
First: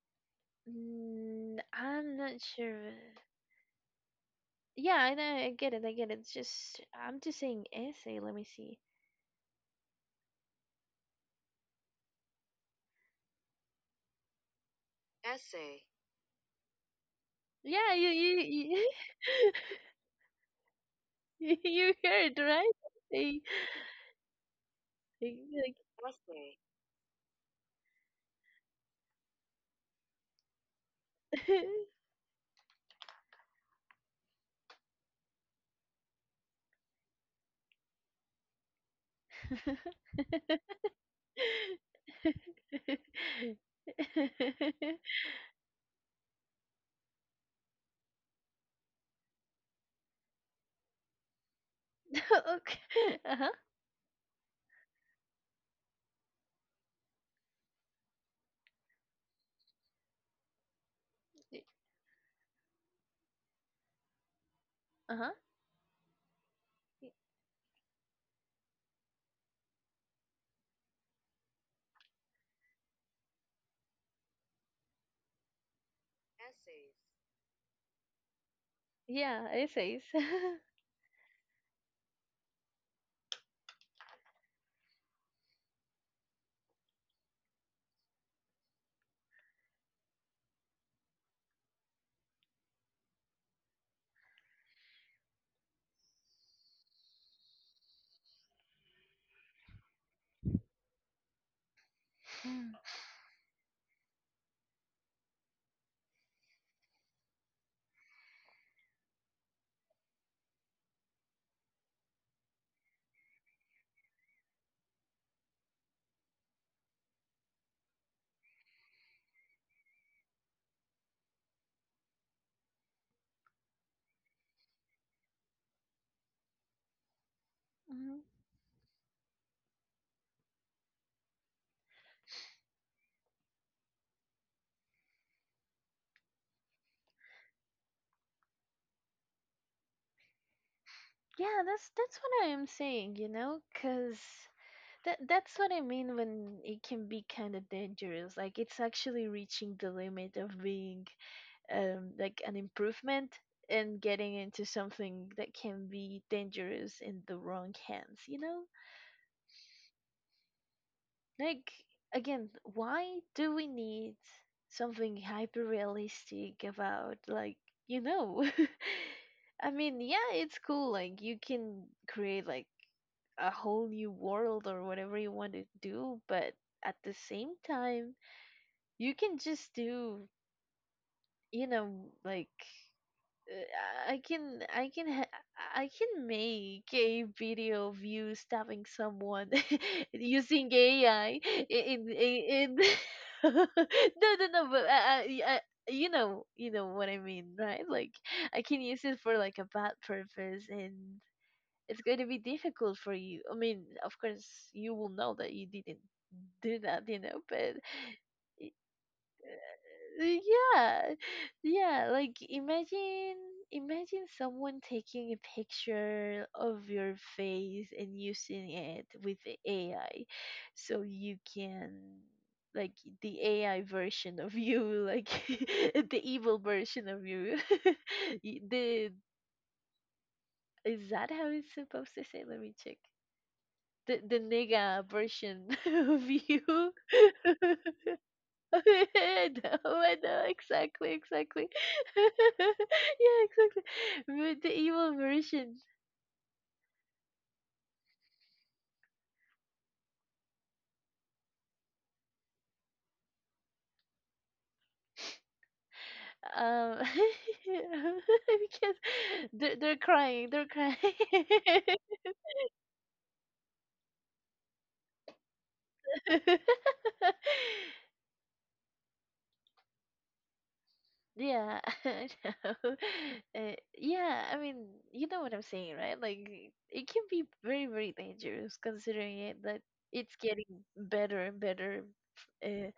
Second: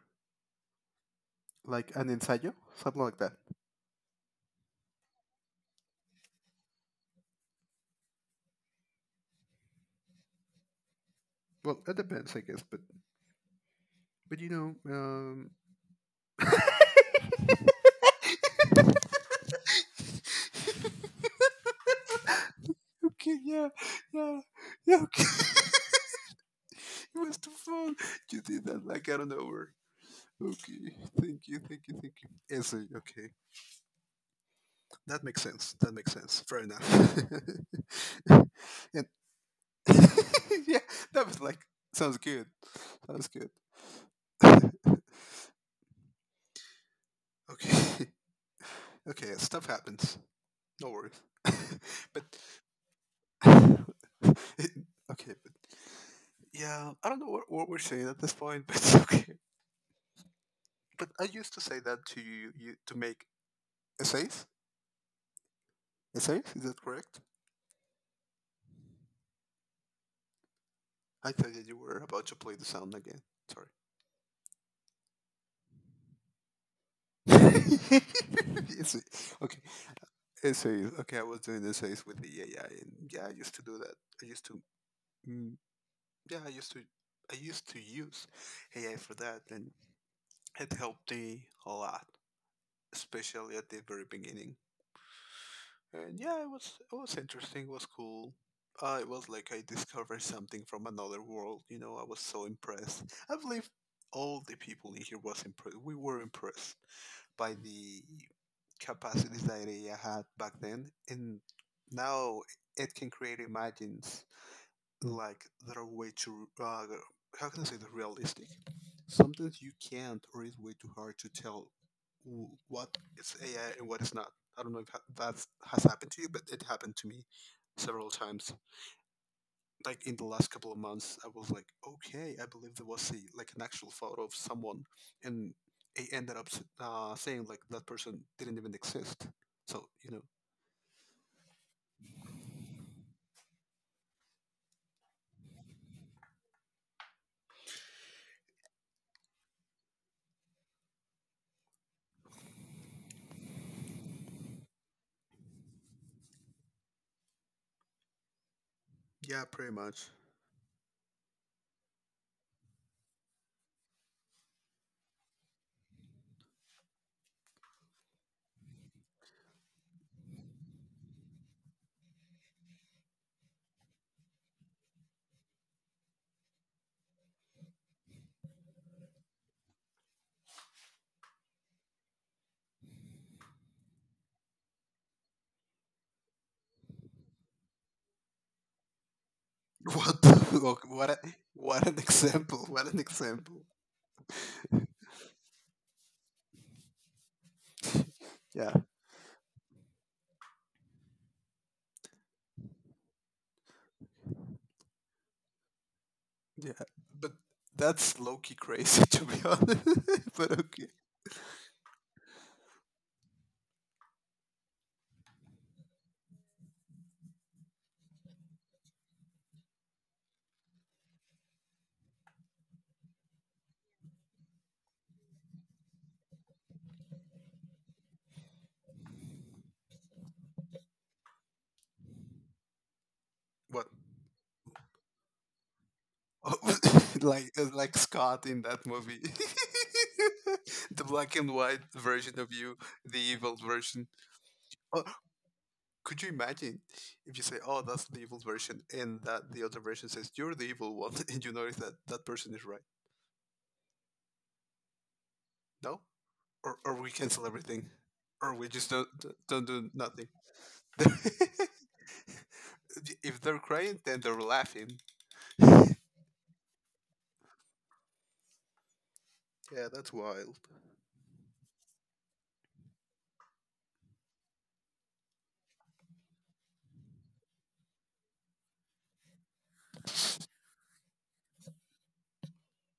Speaker 2: Like an
Speaker 1: I'm not
Speaker 2: ensayo?
Speaker 1: sure.
Speaker 2: Something like that.
Speaker 1: Yeah, I know. I get it. I get it. It's just I'm just saying essay. Let me see.
Speaker 2: Well, it depends, I guess, but but you know, um [LAUGHS]
Speaker 1: Yeah, you you, [LAUGHS] you heard right?
Speaker 2: Okay,
Speaker 1: Essay.
Speaker 2: yeah, yeah, yeah, okay. [LAUGHS] [LAUGHS] It was too fun. You did that like out of nowhere. Okay, thank you,
Speaker 1: Like
Speaker 2: thank you, thank you. Essay, okay. That makes sense. That makes sense. Fair enough. [LAUGHS] And
Speaker 1: [LAUGHS] [LAUGHS] [LAUGHS]
Speaker 2: [LAUGHS] yeah, that was like, sounds good.
Speaker 1: okay.
Speaker 2: Sounds good. [LAUGHS] Okay, [LAUGHS] okay, stuff happens. No worries. [LAUGHS] But, [LAUGHS]
Speaker 1: Uh-huh.
Speaker 2: it, okay, but yeah, I don't know what we're saying at this point, but [LAUGHS] okay. But I used
Speaker 1: Y-
Speaker 2: to say that to you to make essays.
Speaker 1: Uh-huh.
Speaker 2: Is that
Speaker 1: Y-
Speaker 2: correct? I thought that you were about to play the sound again. Sorry. [LAUGHS] Essay.
Speaker 1: Yeah,
Speaker 2: Okay.
Speaker 1: essays. [LAUGHS]
Speaker 2: Essays. Okay, I was doing essays with the AI, and yeah, I used to do that. I used to. Mm, yeah, I used to. I used to use AI for that, and it helped me a lot, especially at the very beginning. And yeah, it was interesting. It was cool. It was like I discovered something from another world. You know, I was so impressed. I believe all the people in here was impressed. We were impressed by the capacities that AI had back then, and now it can create imagines like that are way too how can I say that, realistic. Sometimes you can't, or it's way too hard to tell what is AI and what is not. I don't know if that has happened to you, but it happened to me several
Speaker 1: Mhm.
Speaker 2: times. Like in the last couple of months, I was like, okay, I believe there was a like an actual photo of someone, and it ended up saying like that person didn't even exist. So you know,
Speaker 1: Yeah, that's what I am saying, you know, cause that's what I mean when it can be kind of dangerous. Like it's actually reaching the limit of being like an improvement and getting into something that can be dangerous in the wrong hands, you know?
Speaker 2: yeah, pretty much.
Speaker 1: Like again, why do we need something hyper realistic about like you know? [LAUGHS] I mean, yeah, it's cool. Like you can create like a whole new world or whatever you want to do, but at the same time, you can just do you know like I can I can make a video of you stabbing someone
Speaker 2: [LAUGHS]
Speaker 1: [LAUGHS] using AI
Speaker 2: What an
Speaker 1: in in,
Speaker 2: example!
Speaker 1: in
Speaker 2: What an
Speaker 1: [LAUGHS] no
Speaker 2: example!
Speaker 1: no no but I you know what I mean, right? Like I
Speaker 2: Yeah,
Speaker 1: can use it for like a bad purpose, and it's going to be difficult for you. I mean, of course you will know that you didn't
Speaker 2: yeah,
Speaker 1: do that, you
Speaker 2: but
Speaker 1: know, but
Speaker 2: that's low key crazy [LAUGHS] to be honest. [LAUGHS] But okay,
Speaker 1: yeah. Yeah, like imagine someone taking a picture of your face and using it with the AI so you can like the AI version of you, like [LAUGHS] the evil version of you. [LAUGHS] Y- the is that how it's supposed to say? Let me check.
Speaker 2: what?
Speaker 1: The nigga version [LAUGHS] of
Speaker 2: Oh,
Speaker 1: you.
Speaker 2: [LAUGHS]
Speaker 1: [LAUGHS]
Speaker 2: like Scott in
Speaker 1: [LAUGHS]
Speaker 2: that movie,
Speaker 1: I know, I know,
Speaker 2: [LAUGHS] the
Speaker 1: exactly,
Speaker 2: black and
Speaker 1: exactly.
Speaker 2: white
Speaker 1: [LAUGHS]
Speaker 2: version of you,
Speaker 1: Yeah,
Speaker 2: the evil
Speaker 1: exactly.
Speaker 2: version.
Speaker 1: With the
Speaker 2: Oh,
Speaker 1: evil versions.
Speaker 2: could you imagine if you say, "Oh, that's the evil version," and that the other version says, "You're the evil one," [LAUGHS] and you notice that that person is right? No, or
Speaker 1: Um,
Speaker 2: we cancel everything, or we
Speaker 1: [LAUGHS]
Speaker 2: just
Speaker 1: because
Speaker 2: don't
Speaker 1: they're,
Speaker 2: do
Speaker 1: they're
Speaker 2: nothing.
Speaker 1: crying, they're crying.
Speaker 2: [LAUGHS]
Speaker 1: [LAUGHS]
Speaker 2: If they're crying, then they're laughing. Yeah, that's wild.
Speaker 1: Yeah, [LAUGHS] I know. Yeah, I mean, you know what I'm saying, right? Like, it can be very, very dangerous considering it that it's getting better and better, eh,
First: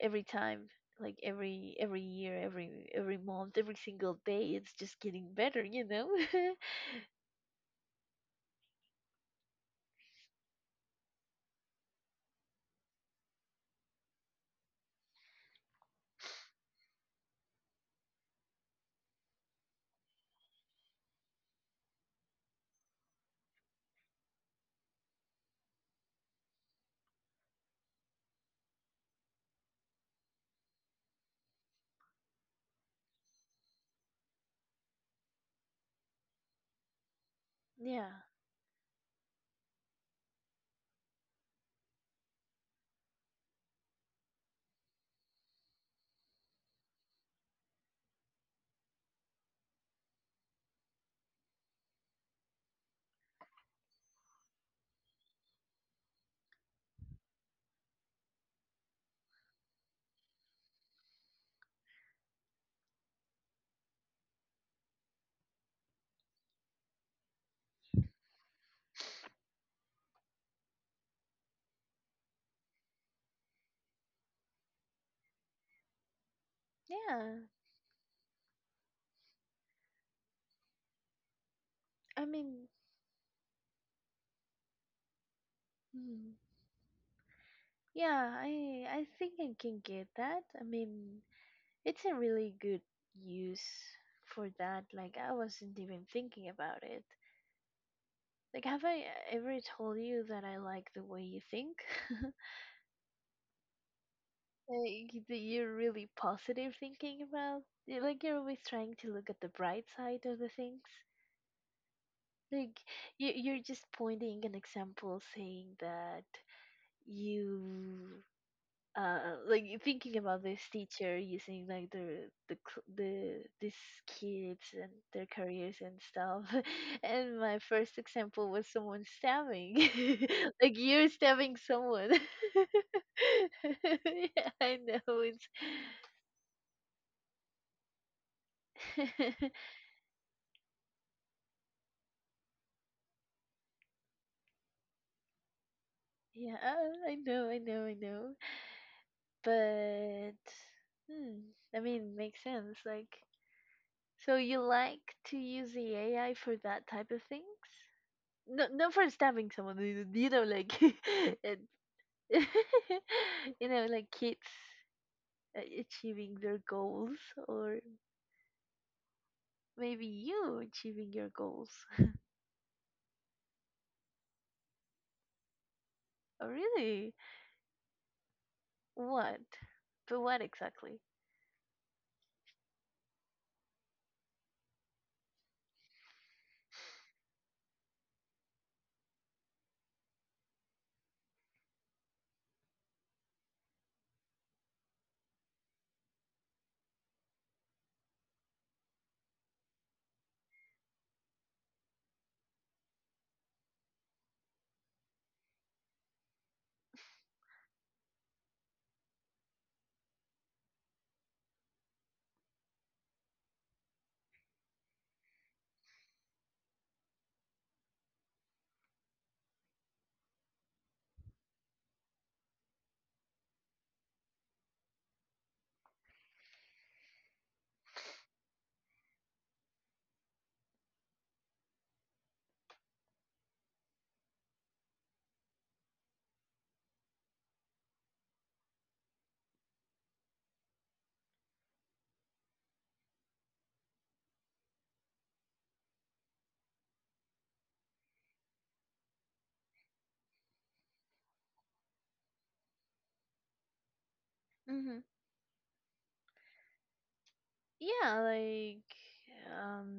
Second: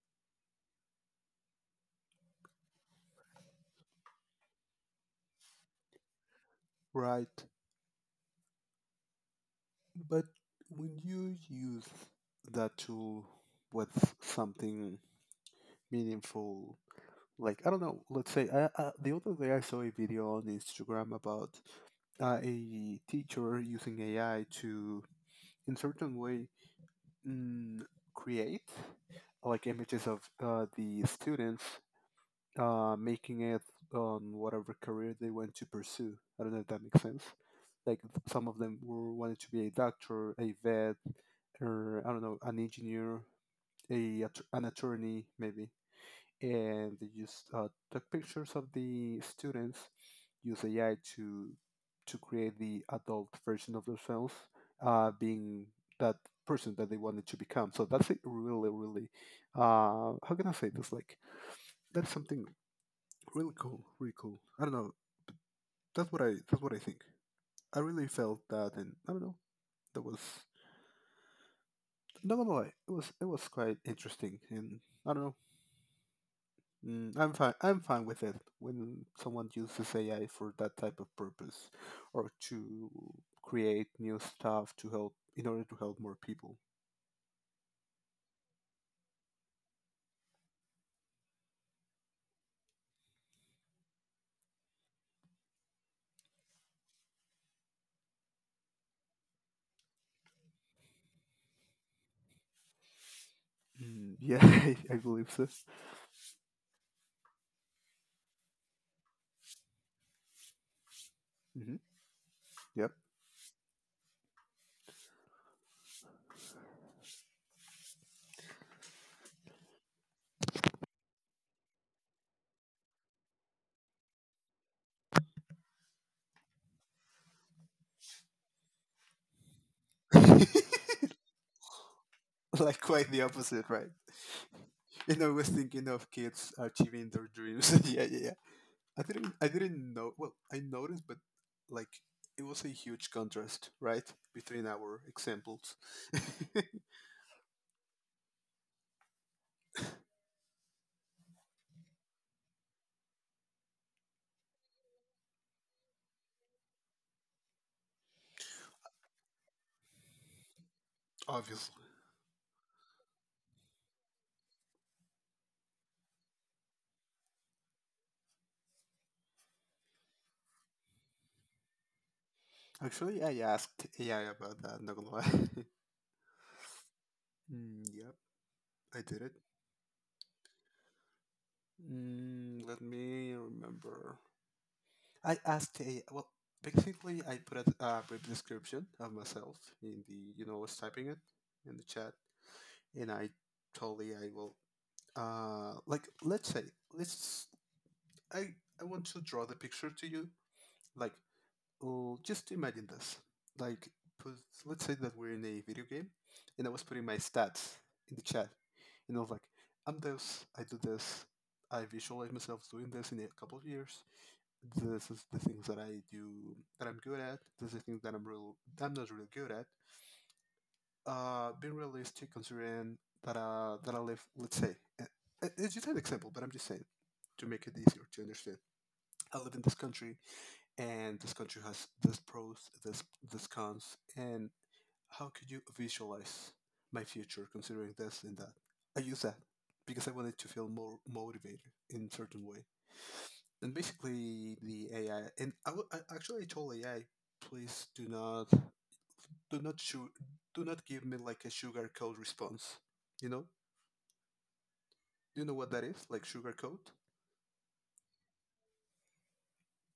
Speaker 1: every time, like every year, every month, every single day, it's just getting better, you know? [LAUGHS]
Speaker 2: Right. But when you use that tool with something meaningful, like, I don't know, let's say, the other day I saw a video on Instagram about a teacher using AI to, in certain way, mm, create like images of the students making it on whatever career they want to pursue. I don't know if that makes sense. Like
Speaker 1: Yeah,
Speaker 2: some of them were wanted to be a doctor, a vet, or I don't know, an engineer, an attorney maybe, and they just took pictures of the students, use AI to create the adult version of themselves, being that person that they wanted to become. So that's a really, how can I say this? Like that's something really cool, really cool. I don't know. That's what I think. I really felt that, and I don't know. That was not gonna lie. It was quite interesting, and I don't know. Mm, I'm
Speaker 1: yeah,
Speaker 2: fine. I'm fine with it when someone uses AI for that type of purpose,
Speaker 1: I
Speaker 2: or
Speaker 1: mean
Speaker 2: to create new stuff to help in order to help more
Speaker 1: mm,
Speaker 2: people.
Speaker 1: yeah, I think I can get that. I mean, it's a really good use for that. Like I wasn't even thinking about it. Like have I ever told you that I like the way you think? [LAUGHS]
Speaker 2: Mm, yeah, [LAUGHS] I
Speaker 1: Like
Speaker 2: believe
Speaker 1: that
Speaker 2: so.
Speaker 1: you're really positive, thinking about, like, you're always trying to look at the bright side of the things.
Speaker 2: Hmm.
Speaker 1: Like
Speaker 2: Yep.
Speaker 1: you're just pointing an example, saying that you, uh, like you're thinking about this teacher using like these kids and their careers and stuff. [LAUGHS] And my first example was someone stabbing,
Speaker 2: [LAUGHS]
Speaker 1: [LAUGHS] like you're stabbing someone.
Speaker 2: Like
Speaker 1: [LAUGHS]
Speaker 2: quite the opposite, right?
Speaker 1: Yeah, I know
Speaker 2: And I
Speaker 1: it's.
Speaker 2: was thinking of kids achieving their dreams. [LAUGHS] Yeah, yeah, yeah. I
Speaker 1: [LAUGHS]
Speaker 2: didn't know, well, I noticed, but like it was a huge contrast, right, between our examples.
Speaker 1: Yeah,
Speaker 2: [LAUGHS]
Speaker 1: I know. But hmm, I mean, makes sense. Like, so you like to use the AI for that type of things? No, not for stabbing someone. You know, like [LAUGHS] it,
Speaker 2: Obviously.
Speaker 1: [LAUGHS] you know, like kids achieving their goals, or maybe you achieving your goals. [LAUGHS]
Speaker 2: Actually, I asked AI about that, not gonna lie. [LAUGHS]
Speaker 1: Oh, really?
Speaker 2: Mm, yep. I did it.
Speaker 1: What? But what exactly?
Speaker 2: Mm, let me remember. I asked AI, well, basically I put a brief description of myself in the, you know, I was typing it in the chat, and I told AI, well, like let's say, let's I I want to draw the picture to you. Like, oh, just imagine this. Like, put, let's say that we're in a video game, and I was putting my stats in the chat, and I was like, I'm this, I do this, I visualize myself doing this in a couple of years. This is the things that I do that I'm good at. This is the things that I'm not really good at. Being realistic, considering that I live, let's say, it's just an example, but I'm just saying to make it easier to understand. I live in this country, and this country has this pros, this cons, and how could you visualize my future considering this and that? I use that because I wanted to feel more motivated in certain way. And basically, the AI and I, w- I actually told AI, please do not su- do not give me like a sugar coat response. You know,
Speaker 1: Mm-hmm.
Speaker 2: you know what that is, like sugar coat.
Speaker 1: Yeah, like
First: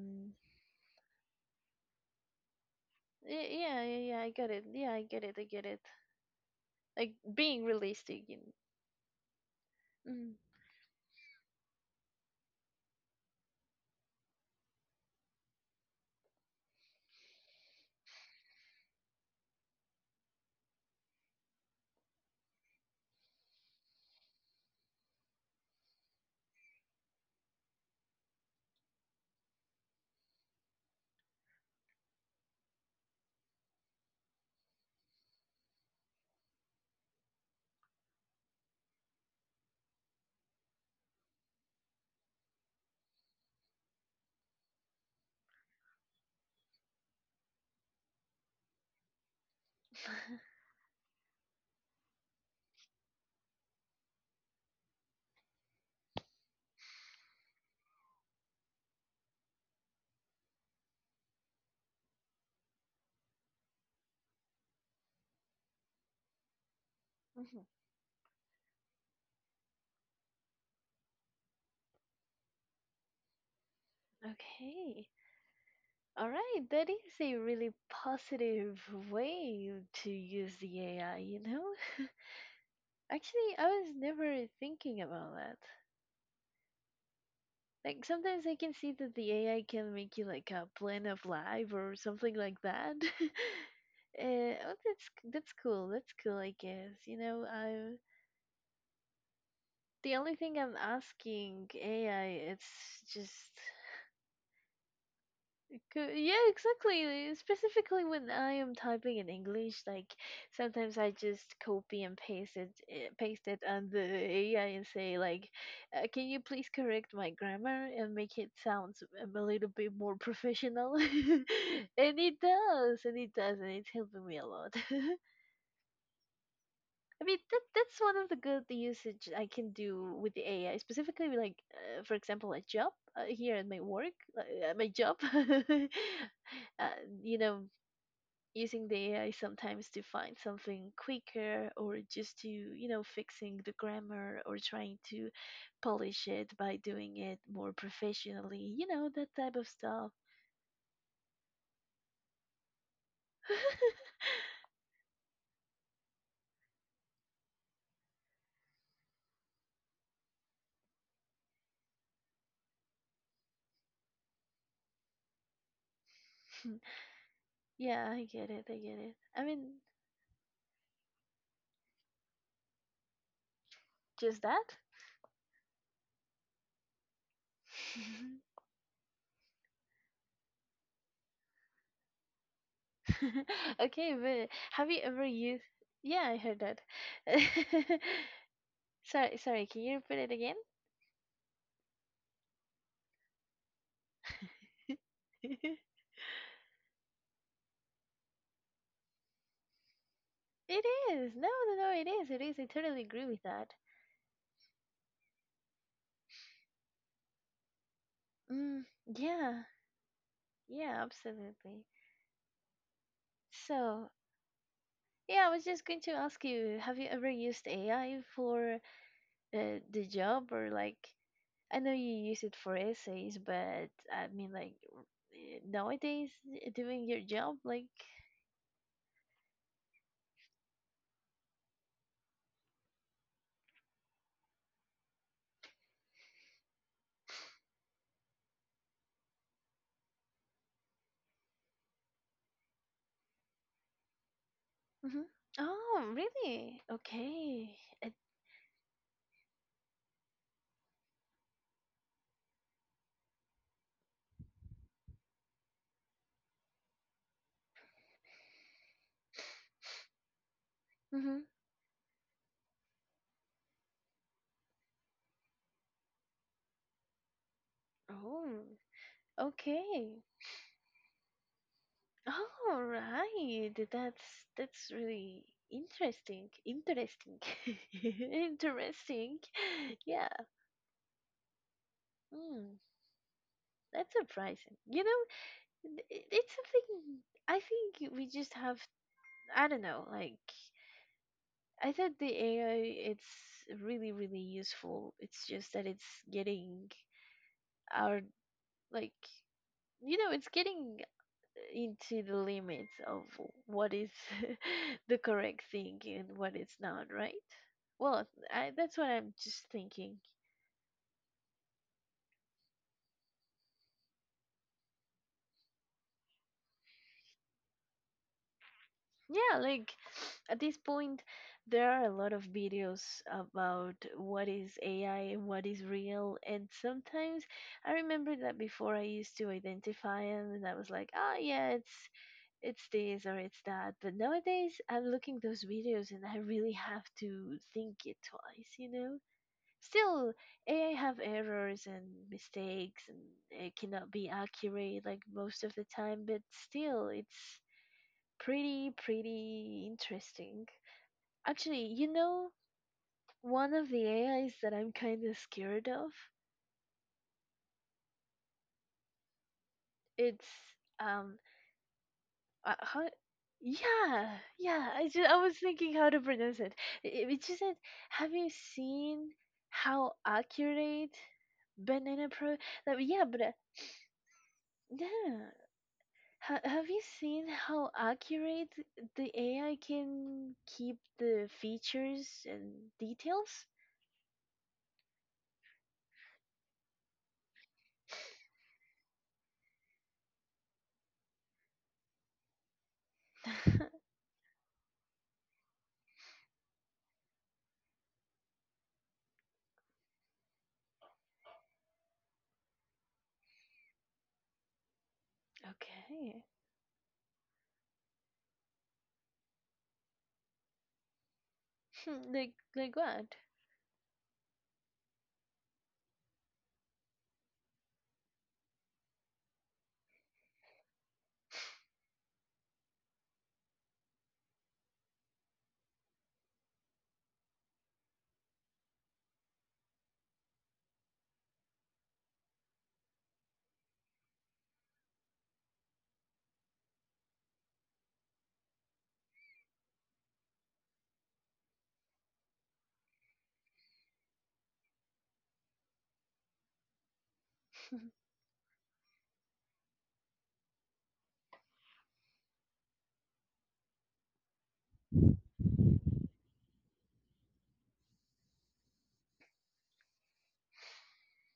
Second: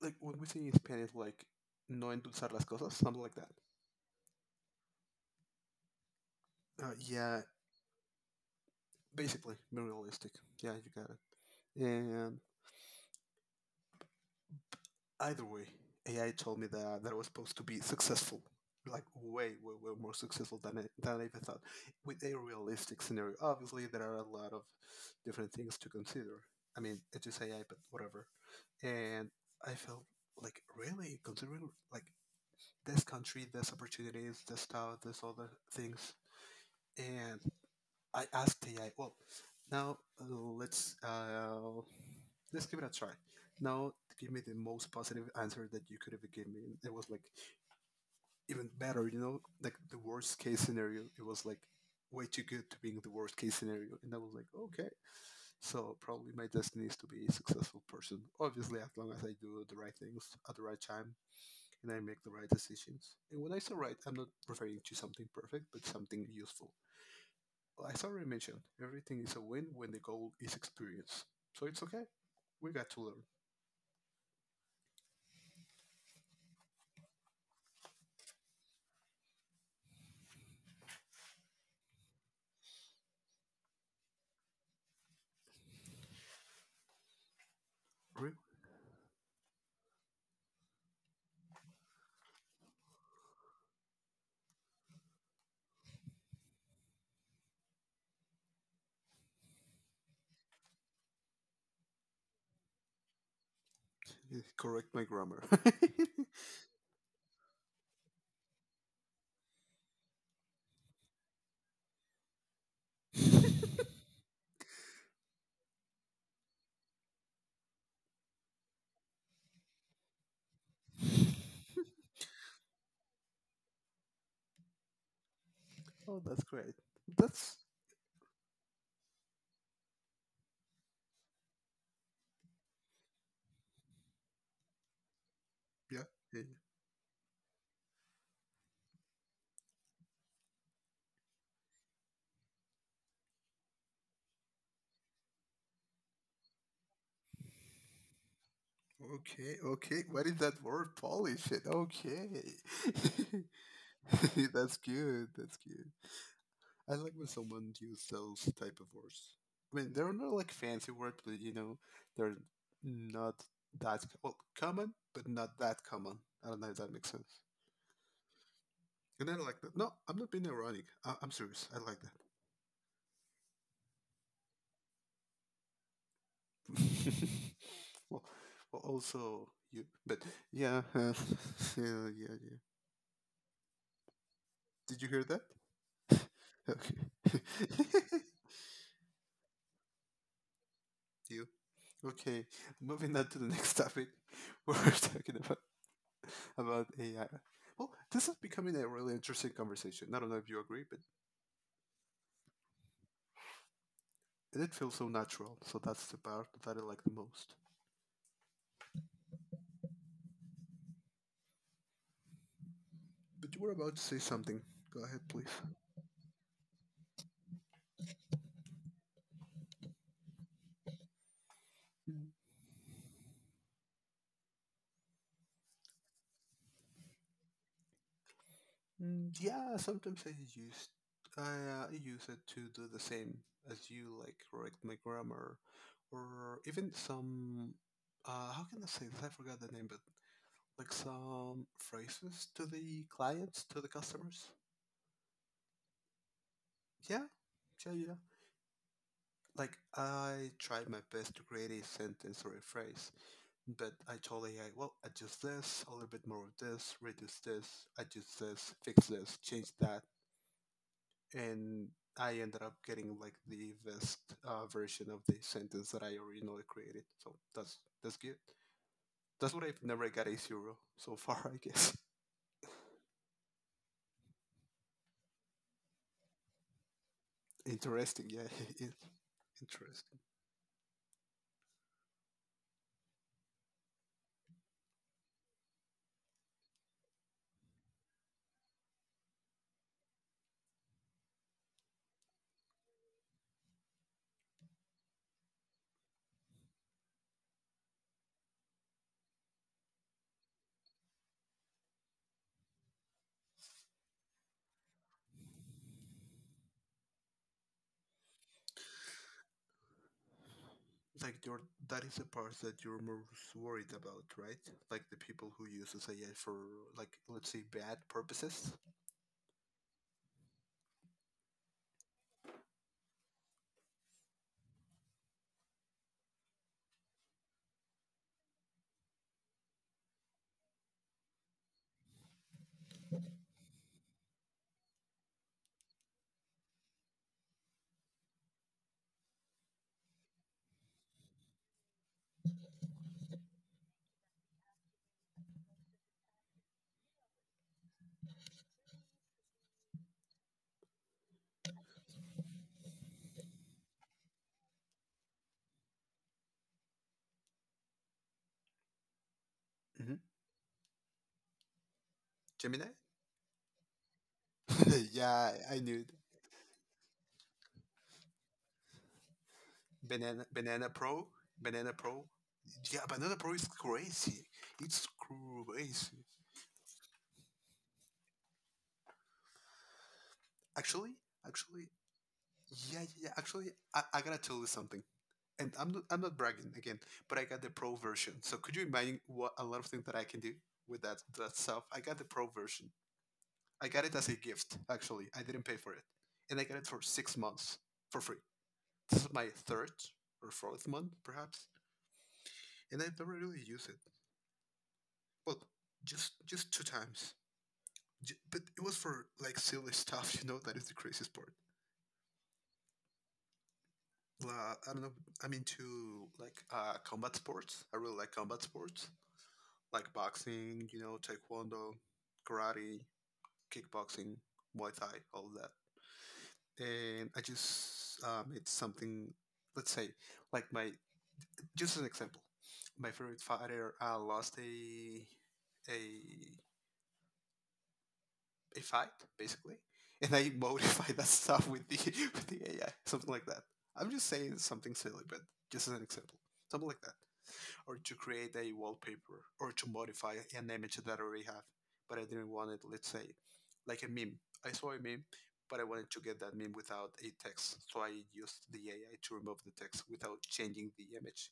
Speaker 2: Like when we say in Spanish, like no endulzar las cosas, something like that.
Speaker 1: y- yeah. I get it. Yeah, I get it. I get it. Like
Speaker 2: Yeah,
Speaker 1: being realistic in.
Speaker 2: basically, more realistic.
Speaker 1: Mm. [LAUGHS]
Speaker 2: Yeah, you got it. And either way, AI told me that I was supposed to be successful, like way more successful than than I even thought, with a realistic scenario. Obviously, there are a lot of different things to consider. I mean, it is AI, but whatever. And I felt like really considering like this country, this opportunities, this stuff, this other things, and I asked AI, well, now let's uh, let's give it a try. Now give me the most positive answer that you could ever give me. And it was like even better, you know, like the worst case scenario. It was like way too good to being the worst case scenario, and I was like, okay. So probably my destiny is to be a successful person. Obviously, as long as I do the right things at the right time and I make the right decisions. And when I say right, I'm not referring to something perfect, but something useful.
Speaker 1: Mhm.
Speaker 2: As I already mentioned, everything is a win when the goal is experience. So it's okay. We got to learn.
Speaker 1: Okay. All right, that is a really positive way to use the AI, you know? [LAUGHS] Actually, I was never thinking about that. Like
Speaker 2: Re-
Speaker 1: sometimes I can see that the AI can make you like a plan of life or something like that. [LAUGHS] Oh, that's cool. That's cool, I guess. You know, I the only thing I'm asking AI, it's just
Speaker 2: Correct my grammar.
Speaker 1: Co-
Speaker 2: [LAUGHS]
Speaker 1: Yeah, exactly. Specifically when I am typing in English, like sometimes I just copy and paste it, paste it on the AI and say like, "Can you please correct my grammar and make it sound a little bit more professional?" [LAUGHS] And it does, and it does, and it's helping me a lot. [LAUGHS]
Speaker 2: Oh, that's great.
Speaker 1: I mean
Speaker 2: That's
Speaker 1: that's one of the good usage I can do with the AI, specifically like for example a job here at my work, at my job. [LAUGHS]
Speaker 2: yeah. yeah. yeah.
Speaker 1: You know, using the AI sometimes to find something quicker or just to, you know, fixing the grammar or trying to polish it by doing it more professionally. You know, that
Speaker 2: Okay,
Speaker 1: type of
Speaker 2: okay.
Speaker 1: stuff.
Speaker 2: What is that word? Polish it. Okay.
Speaker 1: [LAUGHS]
Speaker 2: [LAUGHS] That's good. That's good. I like when someone uses those type of words. I mean, they're not like fancy words, but you know, they're not that well common, but not that common. I don't know if that makes sense.
Speaker 1: Yeah, I get it. I get it.
Speaker 2: And I
Speaker 1: I
Speaker 2: like
Speaker 1: mean,
Speaker 2: that. No, I'm not being ironic. I'm serious. I like
Speaker 1: just that.
Speaker 2: that. [LAUGHS] Well,
Speaker 1: [LAUGHS]
Speaker 2: well, also you, but yeah, [LAUGHS] yeah, yeah, yeah.
Speaker 1: [LAUGHS] Okay, but have you
Speaker 2: Did you hear
Speaker 1: ever
Speaker 2: that?
Speaker 1: used? Yeah, I heard that.
Speaker 2: Okay.
Speaker 1: [LAUGHS]
Speaker 2: [LAUGHS]
Speaker 1: Sorry, sorry, can you repeat it again?
Speaker 2: You. Okay, moving on to the next topic. [LAUGHS] We're talking about
Speaker 1: [LAUGHS]
Speaker 2: [LAUGHS] about AI. Well, this is becoming a really interesting conversation. I don't know if you agree,
Speaker 1: It
Speaker 2: but
Speaker 1: is. No, it is. It is. I totally agree with that.
Speaker 2: it did feel so natural. So that's the part that I like the most.
Speaker 1: Mm, yeah, yeah, absolutely.
Speaker 2: But you were about to
Speaker 1: So,
Speaker 2: say something. Go ahead,
Speaker 1: yeah,
Speaker 2: please.
Speaker 1: I was just going to ask you, have you ever used AI for the job or like, I know you
Speaker 2: Mm,
Speaker 1: use it for essays, but I mean like r- nowadays, doing your job like
Speaker 2: Yeah, sometimes I use it to do the same as you, like correct my grammar, or even some. How can I say this? I forgot the name, but like some phrases to the clients, to the customers.
Speaker 1: Mhm. Oh, really?
Speaker 2: Yeah,
Speaker 1: Okay.
Speaker 2: yeah,
Speaker 1: Uh,
Speaker 2: yeah. Like, I tried my best to create a sentence or a phrase, but I told AI, well, adjust this, a little bit more of this, reduce this, adjust this, fix this, change that.
Speaker 1: mhm.
Speaker 2: And I ended up getting like the best version of the sentence that I originally created. So that's good.
Speaker 1: Oh,
Speaker 2: That's what I've never
Speaker 1: okay.
Speaker 2: got a zero so far, I guess.
Speaker 1: All right. That's really interesting. Interesting.
Speaker 2: [LAUGHS]
Speaker 1: [LAUGHS]
Speaker 2: Interesting, yeah, [LAUGHS] it is
Speaker 1: Interesting.
Speaker 2: interesting.
Speaker 1: Yeah. Mm, that's surprising. You know, it's something I think we just have I don't know, like I thought the AI it's really really useful. It's just that it's getting our, like, you know, it's getting into the limits of what is [LAUGHS] the correct thing and what is not, right? Well, I, that's what I'm just thinking.
Speaker 2: Like you're that is the part that you're most worried about, right? Like the people who uses AI for like let's say bad purposes.
Speaker 1: Yeah, like [SNIFFS] at this point, there are a lot of videos about what is AI and what is real. And sometimes I remember that before I used to identify them and I was like, oh, yeah, it's this or it's that. But nowadays, I'm looking those videos and I really have to think it twice, you know? Still, AI have errors and mistakes, and it cannot be accurate like most of the time. But still, it's pretty pretty interesting. Actually, you know, one of the AIs that I'm kind of scared of.
Speaker 2: Hmm.
Speaker 1: It's um, uh,
Speaker 2: Gemini.
Speaker 1: how, yeah, yeah. I
Speaker 2: [LAUGHS]
Speaker 1: just I
Speaker 2: Yeah,
Speaker 1: was
Speaker 2: I
Speaker 1: thinking
Speaker 2: knew
Speaker 1: how
Speaker 2: it.
Speaker 1: to pronounce it. It just said, have you seen how
Speaker 2: Banana
Speaker 1: accurate
Speaker 2: Pro. Banana Pro.
Speaker 1: banana pro? Like,
Speaker 2: Yeah,
Speaker 1: yeah,
Speaker 2: Banana
Speaker 1: but.
Speaker 2: Pro is crazy. It's
Speaker 1: Yeah,
Speaker 2: crazy.
Speaker 1: Ha- have you seen how accurate the AI can keep
Speaker 2: Actually,
Speaker 1: the
Speaker 2: actually,
Speaker 1: features and
Speaker 2: yeah, yeah. yeah,
Speaker 1: details?
Speaker 2: Actually, I gotta tell you something. And I'm not bragging again, but I got the pro version. So could you imagine what a lot of things that I can do with that stuff? I got the pro version. I
Speaker 1: [LAUGHS]
Speaker 2: got it as a gift, actually. I didn't pay for it. And I got it for 6 months for free. This is my third or fourth month, perhaps. And I never really used it. Well, just
Speaker 1: Okay.
Speaker 2: just two times. But it was for like silly [LAUGHS] stuff, that is the craziest part.
Speaker 1: Hmm, like what?
Speaker 2: La I don't know. I'm into like combat sports. I really like combat sports, like boxing, taekwondo, karate, kickboxing, muay thai, all of that. And I just made something, let's say, like my just as an example, my favorite fighter lost a a fight, basically, and I modify that [LAUGHS] stuff with the [LAUGHS] with the AI, something like that. I'm just saying something silly, but just as an example, something like that,
Speaker 1: [LAUGHS]
Speaker 2: or
Speaker 1: And
Speaker 2: to create a wallpaper or to modify an image that I already have, but I didn't want it. Let's say, like a meme. I saw a meme, but I wanted to get that meme without a text, so I used the AI to remove the text without changing the image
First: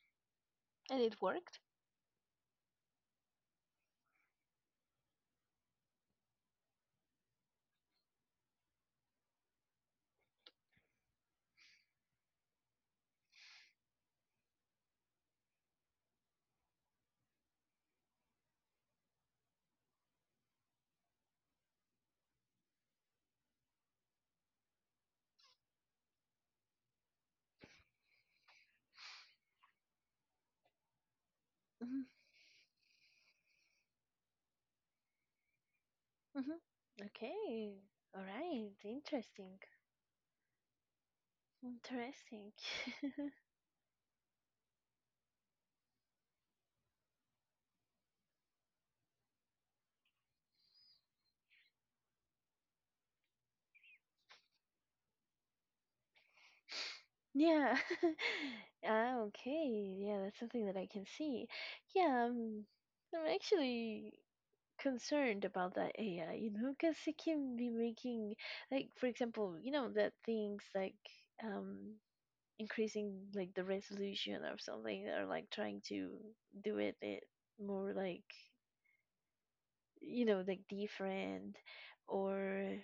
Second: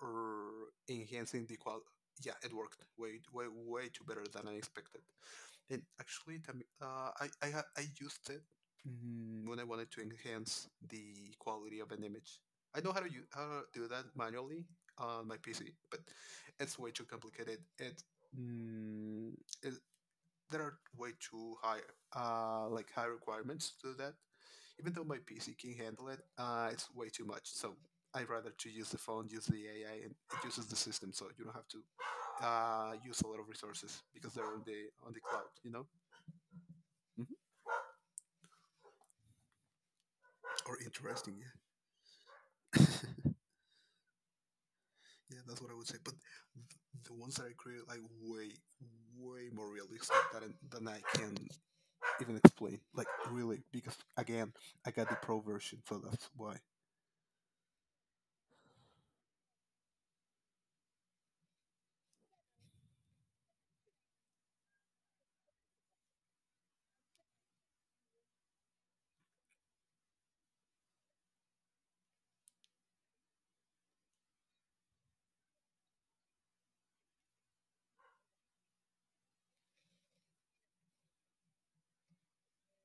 Speaker 2: or
Speaker 1: it
Speaker 2: enhancing the
Speaker 1: worked?
Speaker 2: quality. Yeah, it worked way, way, way too better than I expected. And actually, the mi- I, ha- I used it when I wanted to enhance the quality of an image. I know how to how to do that manually on my PC, but it's way too complicated. It, mm, it There are way too high, like high requirements to do that, even though my PC can handle it, it's way too much. So I'd rather to use the phone, use the AI, and it uses the system, so you don't have to
Speaker 1: Hmm.
Speaker 2: use a lot of resources because they're on the cloud.
Speaker 1: Hmm.
Speaker 2: Mhm.
Speaker 1: Okay. All right. Interesting.
Speaker 2: Or interesting, yeah,
Speaker 1: Interesting.
Speaker 2: yeah, that's what I would say. But the ones that I create are, like, way, way more realistic than I can even explain. Like really, because again, I got the pro version, so that's why.
Speaker 1: [LAUGHS] Yeah. [LAUGHS] Ah, okay. Yeah, that's something that I can see. Yeah, I'm actually concerned about that AI, you know, because it can be making, like, for example, you know, that things like um, increasing like the resolution or something, or like trying to do it, it more like, you know, like different or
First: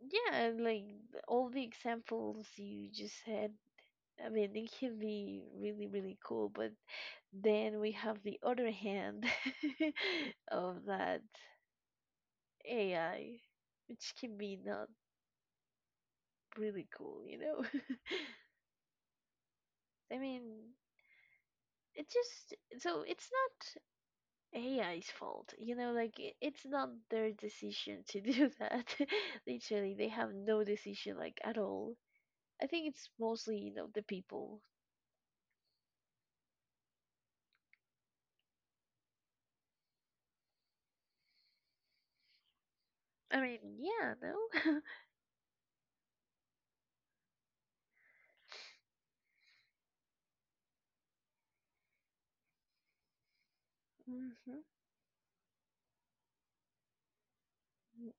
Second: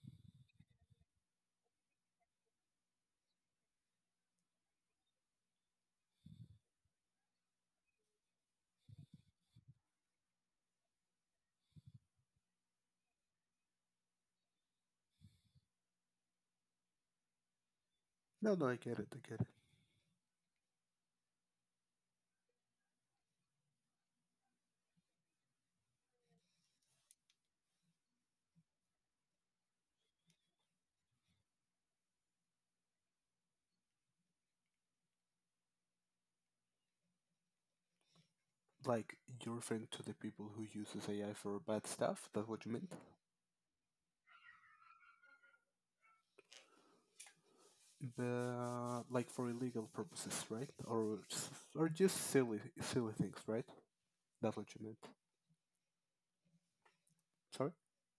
Speaker 1: yeah, and, like all the examples you just had. I mean, it can be really, really cool, but then we have the other hand [LAUGHS] of that AI, which can be not really cool, you know?
Speaker 2: No,
Speaker 1: [LAUGHS]
Speaker 2: no, I get it, I get it.
Speaker 1: I mean, it just so it's not AI's fault, you know, like it's not their decision to do [LAUGHS] that. [LAUGHS] Literally, they have no decision like at all. I think it's mostly, you know, the people.
Speaker 2: Like you're referring to the people who uses AI for bad stuff. That's what you meant.
Speaker 1: I mean, yeah, no. [LAUGHS]
Speaker 2: The like for illegal purposes, right? Or or just silly silly things, right? That's
Speaker 1: Hmm.
Speaker 2: what you meant. Sorry.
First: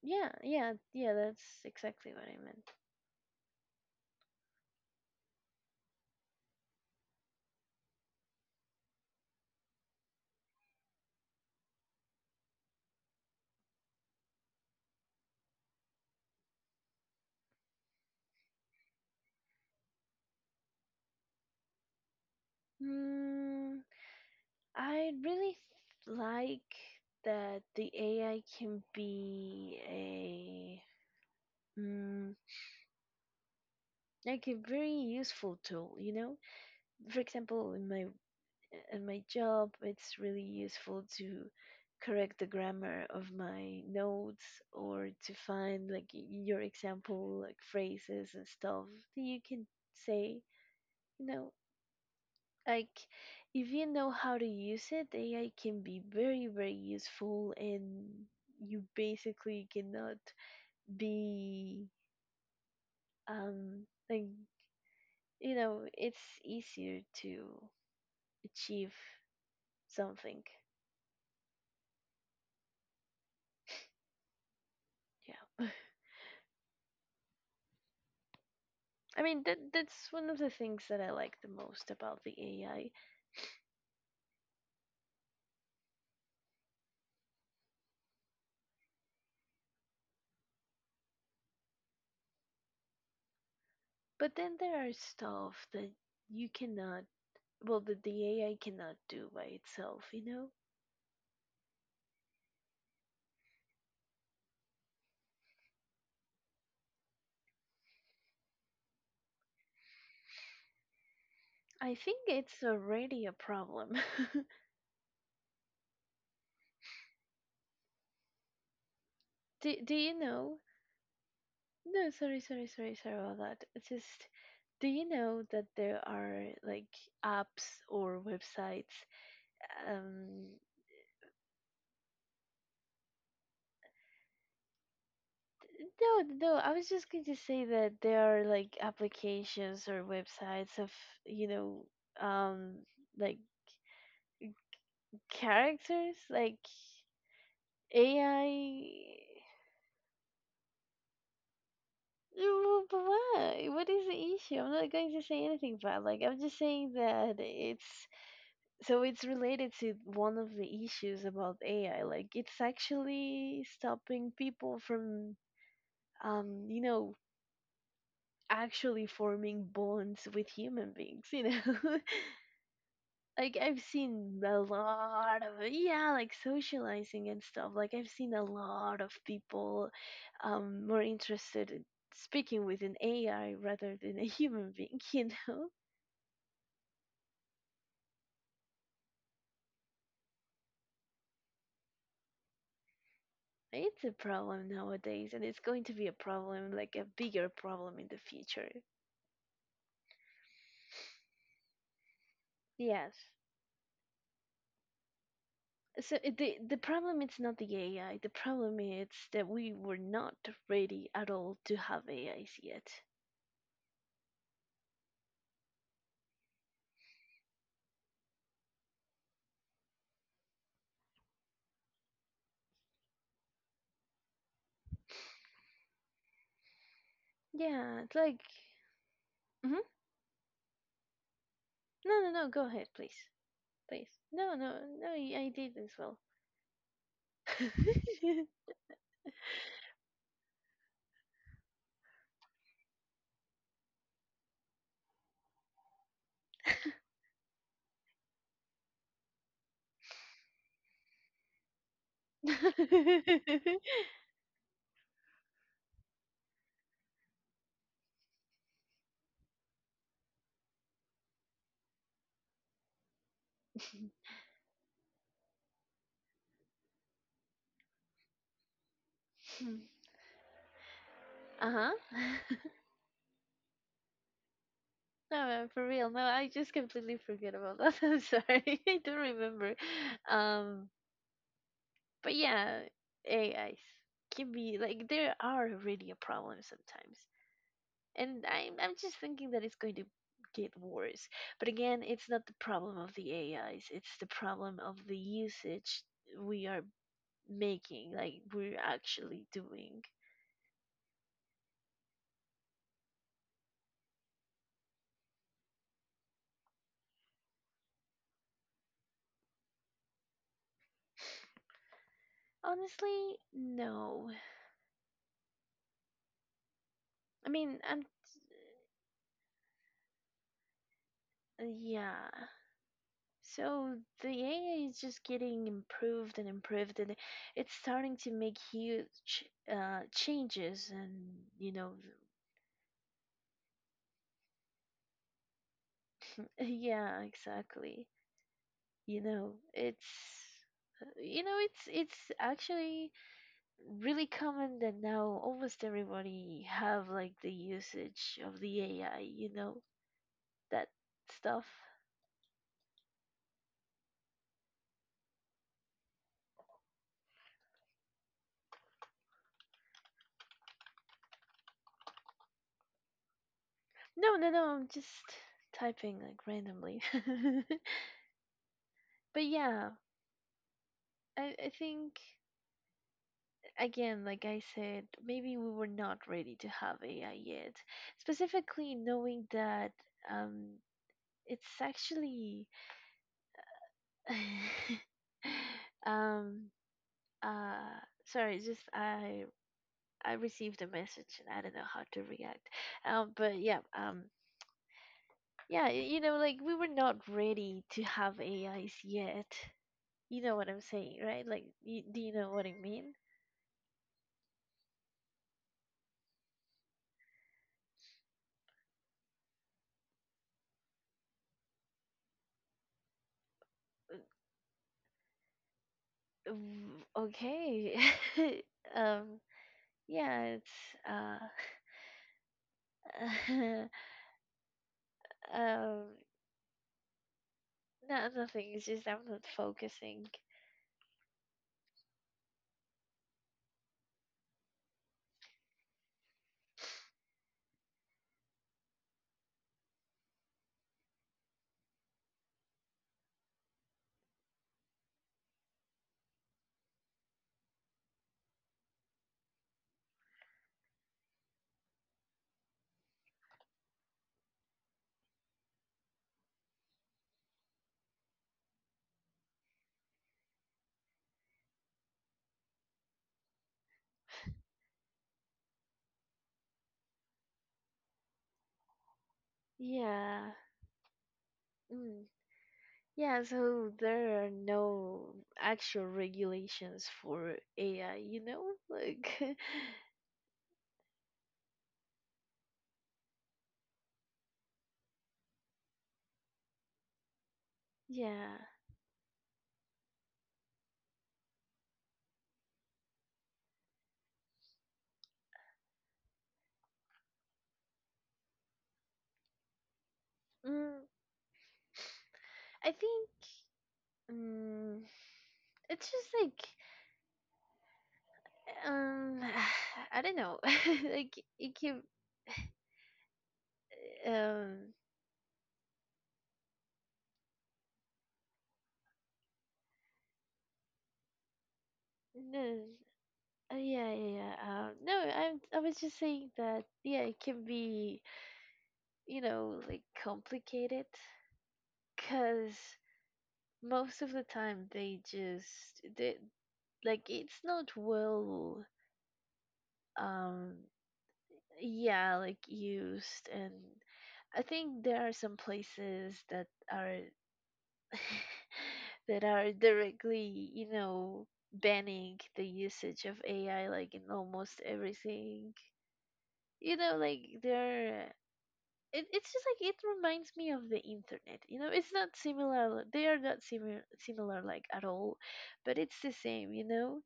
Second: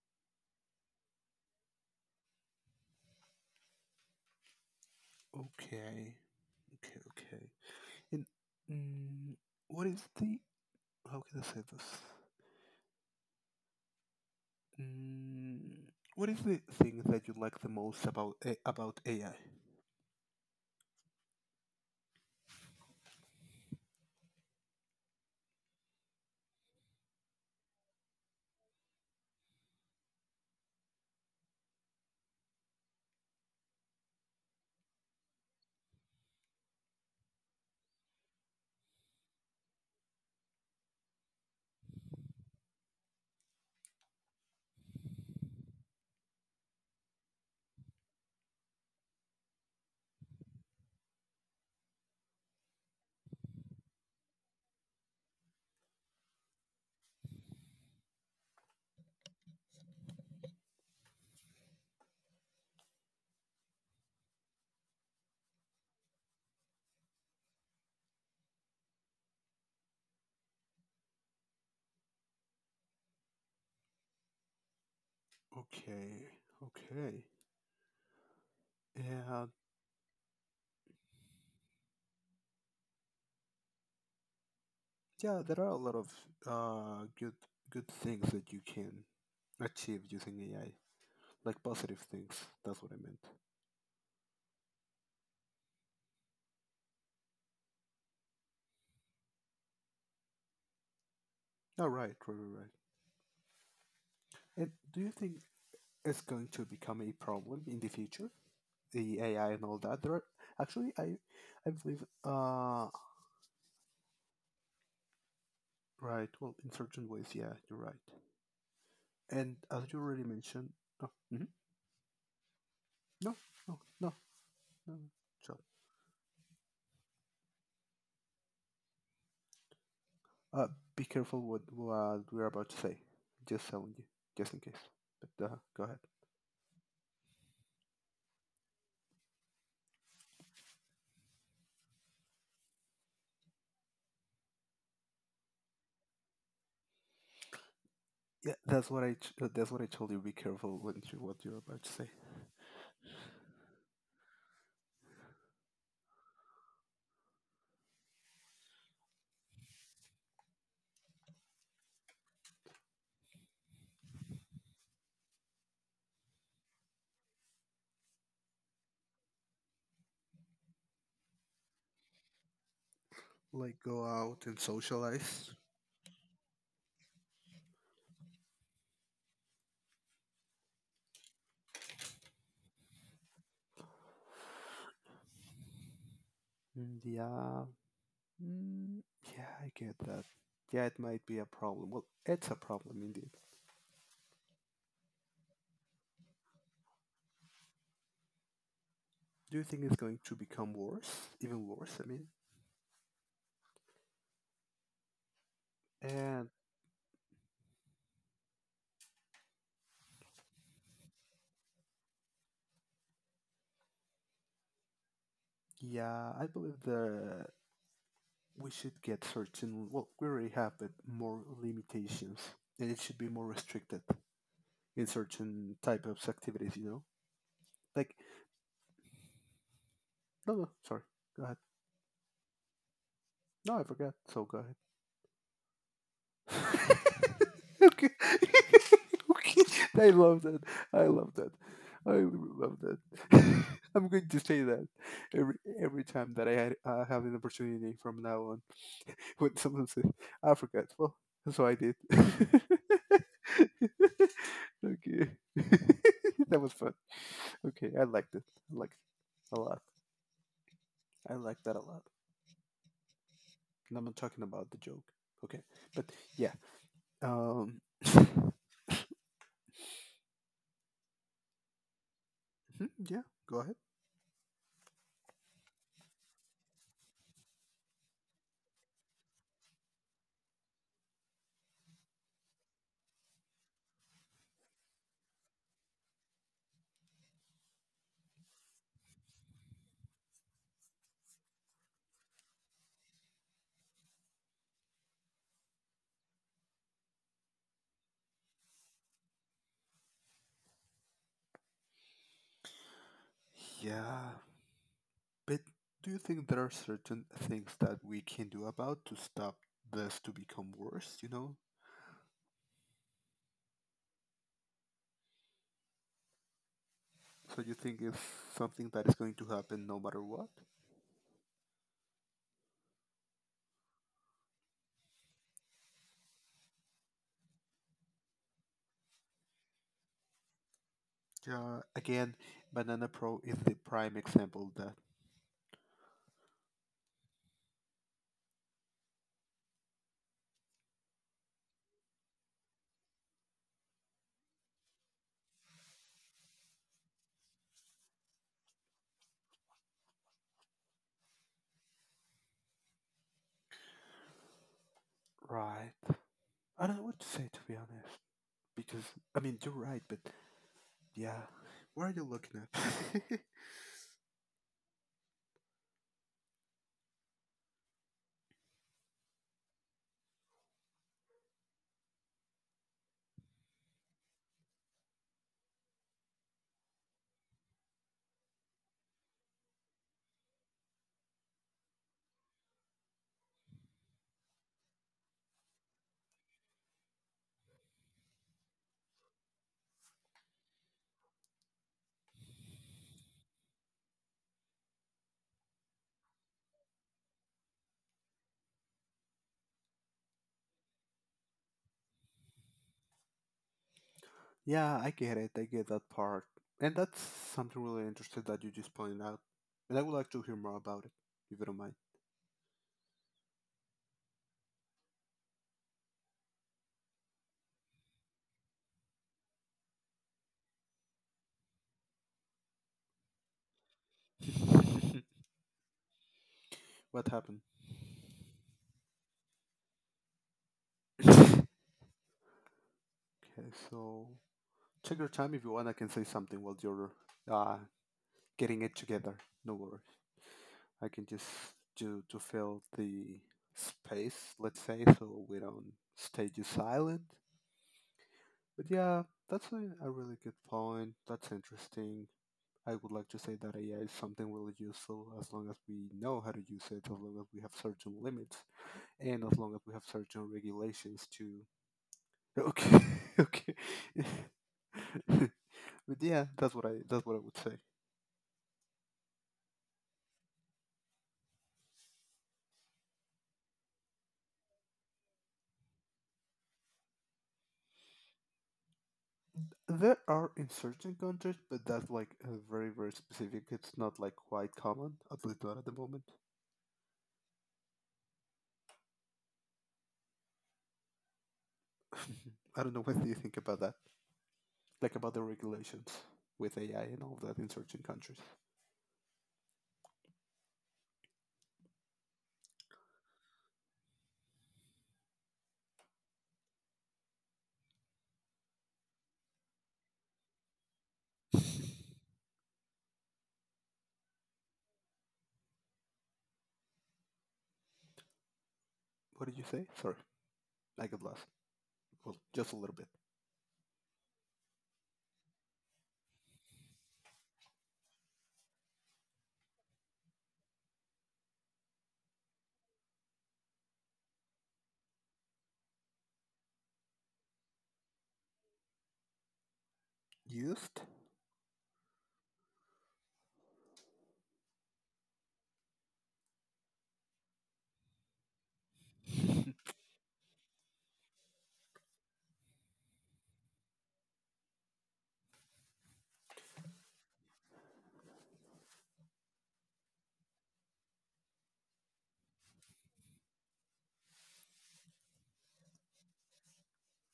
Speaker 1: Yeah, yeah, yeah, that's exactly what I meant.
Speaker 2: Okay. Okay. Okay. And mm, what is the how can I say this? Mm, what is the thing that you like the most about AI?
Speaker 1: Mm, I really like that the AI can be a mm, like a very useful tool, you know? For example, in my job, it's really useful to correct the grammar of my notes or to find like y- your example like phrases and stuff that you can say, you know, like if you know how to use it, AI can be very very useful, and you basically cannot be like, you know, it's easier to achieve something, yeah.
Speaker 2: Okay. Okay.
Speaker 1: [LAUGHS] I
Speaker 2: Yeah.
Speaker 1: mean that's one of the things that I like the most about the AI,
Speaker 2: Yeah. There are a lot of uh good good things that you can achieve using AI, like positive things. That's what I meant.
Speaker 1: but then there are stuff that you cannot well that the AI cannot do by itself, you know.
Speaker 2: Oh, right, right, right, right. And do you think it's going to become a problem in the future? The AI and all that. There are Actually, I
Speaker 1: I
Speaker 2: believe.
Speaker 1: think it's already a problem.
Speaker 2: Right. Well, in certain ways, yeah, you're right. And
Speaker 1: [LAUGHS] do,
Speaker 2: as
Speaker 1: do
Speaker 2: you
Speaker 1: you
Speaker 2: already
Speaker 1: know
Speaker 2: mentioned, no, mhm,
Speaker 1: No, sorry
Speaker 2: no,
Speaker 1: about that.
Speaker 2: no,
Speaker 1: It's
Speaker 2: no,
Speaker 1: just, do
Speaker 2: no.
Speaker 1: you
Speaker 2: No.
Speaker 1: know
Speaker 2: So,
Speaker 1: that there are like apps or websites? Um,
Speaker 2: uh, be careful what we're about to say. Just telling you, just in case. But go ahead.
Speaker 1: no, no, I was just going to say that there are like applications or websites of, you know, um, like characters, like
Speaker 2: Yeah, that's what I. t- uh,
Speaker 1: AI.
Speaker 2: That's what I told you. Be careful when you, what you're about to say.
Speaker 1: But why? What is the issue? I'm not going to say anything bad. Like, I'm just saying that it's so it's related to one of the issues about AI. Like it's actually stopping people from, you know, actually forming bonds with human beings. You know, [LAUGHS] like
Speaker 2: Like,
Speaker 1: I've
Speaker 2: go
Speaker 1: seen
Speaker 2: out and
Speaker 1: a lot
Speaker 2: socialize.
Speaker 1: of yeah, like socializing and stuff. Like I've seen a lot of people, more interested in speaking with an AI rather than a human being. [LAUGHS] You know.
Speaker 2: Mm, yeah. Mm, yeah, I get that. Yeah, it might be a problem. Well, it's a problem indeed.
Speaker 1: It's a problem nowadays, and it's going to be a problem, like a bigger problem in the future.
Speaker 2: Do you think it's going to become worse? Even worse, I mean?
Speaker 1: Yes. So it-
Speaker 2: And
Speaker 1: the problem it's not the AI. The problem is that we were not ready at all to have AIs yet.
Speaker 2: yeah, I believe the we should get certain, well, we already have, but more limitations. And it should be more restricted in certain type of activities, you know?
Speaker 1: Yeah,
Speaker 2: Like,
Speaker 1: it's like hmm
Speaker 2: no, no, sorry. Go ahead.
Speaker 1: no no no. Go ahead, please,
Speaker 2: No, I forgot.
Speaker 1: please.
Speaker 2: So go
Speaker 1: No
Speaker 2: ahead.
Speaker 1: no no. y- I did as well.
Speaker 2: [LAUGHS] Okay.
Speaker 1: [LAUGHS]
Speaker 2: [LAUGHS] Okay. I love that. I love that. I really love that. [LAUGHS] I'm going to say that every every time that I have an opportunity from now on. [LAUGHS] When someone says Africa, well, so I did. [LAUGHS] Okay, [LAUGHS] that was fun. Okay, I liked it. I liked it a lot. I liked that a lot. And I'm not talking about the joke. Okay, but yeah. Um. Mhm,
Speaker 1: uh huh. [LAUGHS]
Speaker 2: yeah. Go ahead.
Speaker 1: No, for real. No, I just completely forget about that. [LAUGHS] I'm sorry. [LAUGHS] I don't remember. Um, but yeah, AIs can be like there are really a problem sometimes, and I'm just thinking that it's going to get worse. But again, it's not the problem of the AIs. It's the problem of the usage we are making, like we're actually doing.
Speaker 2: Yeah, but do you think there are certain things that we can do about to stop this to become worse, you know?
Speaker 1: Honestly, no. I
Speaker 2: So you
Speaker 1: mean,
Speaker 2: think
Speaker 1: I'm
Speaker 2: it's something that is going to happen no matter what?
Speaker 1: yeah. So the AI is just getting improved and improved, and it's starting to make huge changes. And you
Speaker 2: Yeah,
Speaker 1: know,
Speaker 2: again, Banana Pro is the prime example of that.
Speaker 1: [LAUGHS] yeah, exactly. You know it's you know it's actually really common that now almost everybody have like the usage of the AI, you know, that stuff.
Speaker 2: Right. I don't know what to say, to be honest. Because I mean you're right, but yeah. What are you looking at?
Speaker 1: No, no, no, I'm just typing like randomly. [LAUGHS] But yeah, I think, again, like I said, maybe we were not ready to have AI yet, specifically knowing that um it's actually [LAUGHS] um uh sorry, just I received a message and I don't know how to react. But yeah, yeah, you know, like we were not ready to have AIs yet. You know what I'm saying, right? Like you, do you know what I mean?
Speaker 2: [LAUGHS] Yeah, I get it, I get that part. And that's something really interesting that you just pointed out. And I would like to hear more about it, if you don't mind.
Speaker 1: Mm, okay. [LAUGHS] um yeah, it's uh [LAUGHS]
Speaker 2: [LAUGHS]
Speaker 1: um
Speaker 2: What happened?
Speaker 1: no, nothing, it's just I'm not focusing.
Speaker 2: Okay, so check your time if you want. I can say something while you're uh, getting it together. No worries. I can just do to fill the space, let's say, so we don't stay just silent. But yeah, that's a really good point. That's interesting. I would like to say that AI is something really useful as long as we know how to use it, as long as we have certain limits, and as long as we have certain regulations to. Okay, [LAUGHS] okay. [LAUGHS] But yeah, that's what I would say.
Speaker 1: Yeah. Mm. Yeah, so there are no actual regulations for AI, you know? Like, [LAUGHS]
Speaker 2: There are in certain countries, but that's like very very specific. It's not like quite common, at least not at the moment.
Speaker 1: yeah.
Speaker 2: [LAUGHS] I don't know what do you think about that, like about the regulations with AI and all that in certain countries.
Speaker 1: Mm, I think, mm, it's just like, um, [SIGHS] I don't know. [LAUGHS] Like, it can, um,
Speaker 2: What did you say? Sorry, I got lost. Well, just a
Speaker 1: no,
Speaker 2: little bit.
Speaker 1: uh, yeah, yeah, yeah. No, I was just saying that, yeah, it can be, you know, like complicated because most of the time they, like it's not well um
Speaker 2: Used?
Speaker 1: yeah, like used. And I think there are some places that are [LAUGHS] that are directly, you know, banning the usage of AI like in almost everything, you know, like they're, it's just like it reminds me of the internet. You know, it's not similar, they are not similar like at all, but it's the same, you know.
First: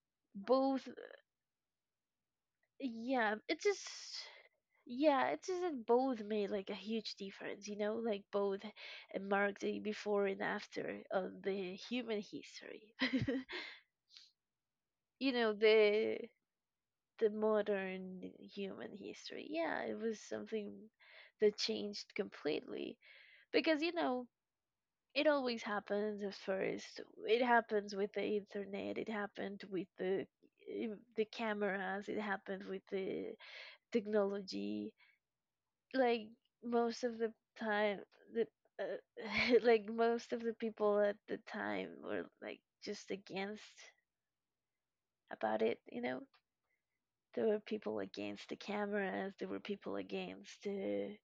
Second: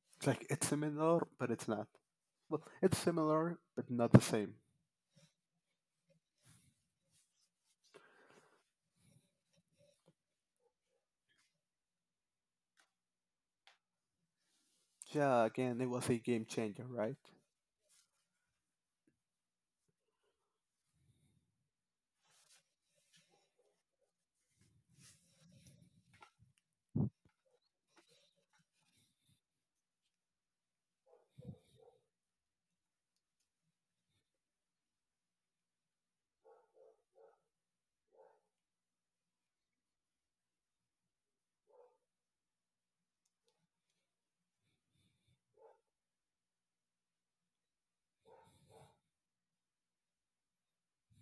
Speaker 2: [LAUGHS] Like it's
Speaker 1: Both.
Speaker 2: similar, but it's not. Well, it's
Speaker 1: Yeah,
Speaker 2: similar,
Speaker 1: it just.
Speaker 2: but not the same.
Speaker 1: Yeah, it's just that both made like a huge difference, you know, like both marked the before and after of the human history. [LAUGHS] You
Speaker 2: Yeah,
Speaker 1: know,
Speaker 2: again, it was a
Speaker 1: the
Speaker 2: game changer, right?
Speaker 1: modern human history. Yeah, it was something that changed completely because, you know, it always happens at first. It happens with the internet, it happened with the eh, the cameras, it happened with the technology. Like most of the time, the [LAUGHS] like most of the people at the time were like just against about it, you know. There were people against the cameras, there were people against the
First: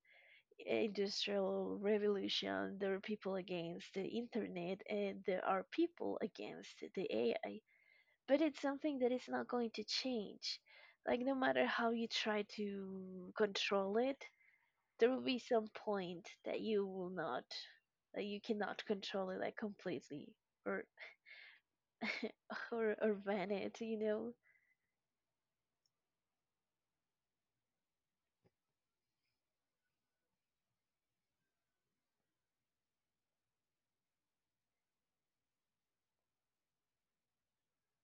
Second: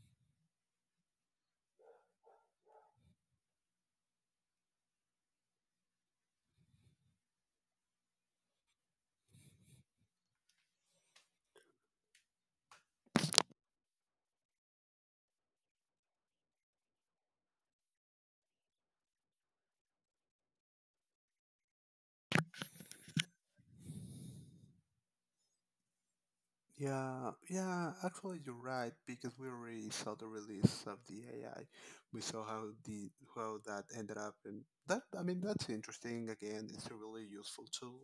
Speaker 1: industrial revolution, there were people against the internet, and there are people against the AI. But it's something that is not going to change, like no matter how you try to control it, there will be some point that you will not, that you cannot control it like completely, or or ban it, you know.
Speaker 2: Yeah, yeah, actually you're right, because we already saw the release of the AI. We saw how that ended up, and that I mean that's interesting. Again, it's a really useful tool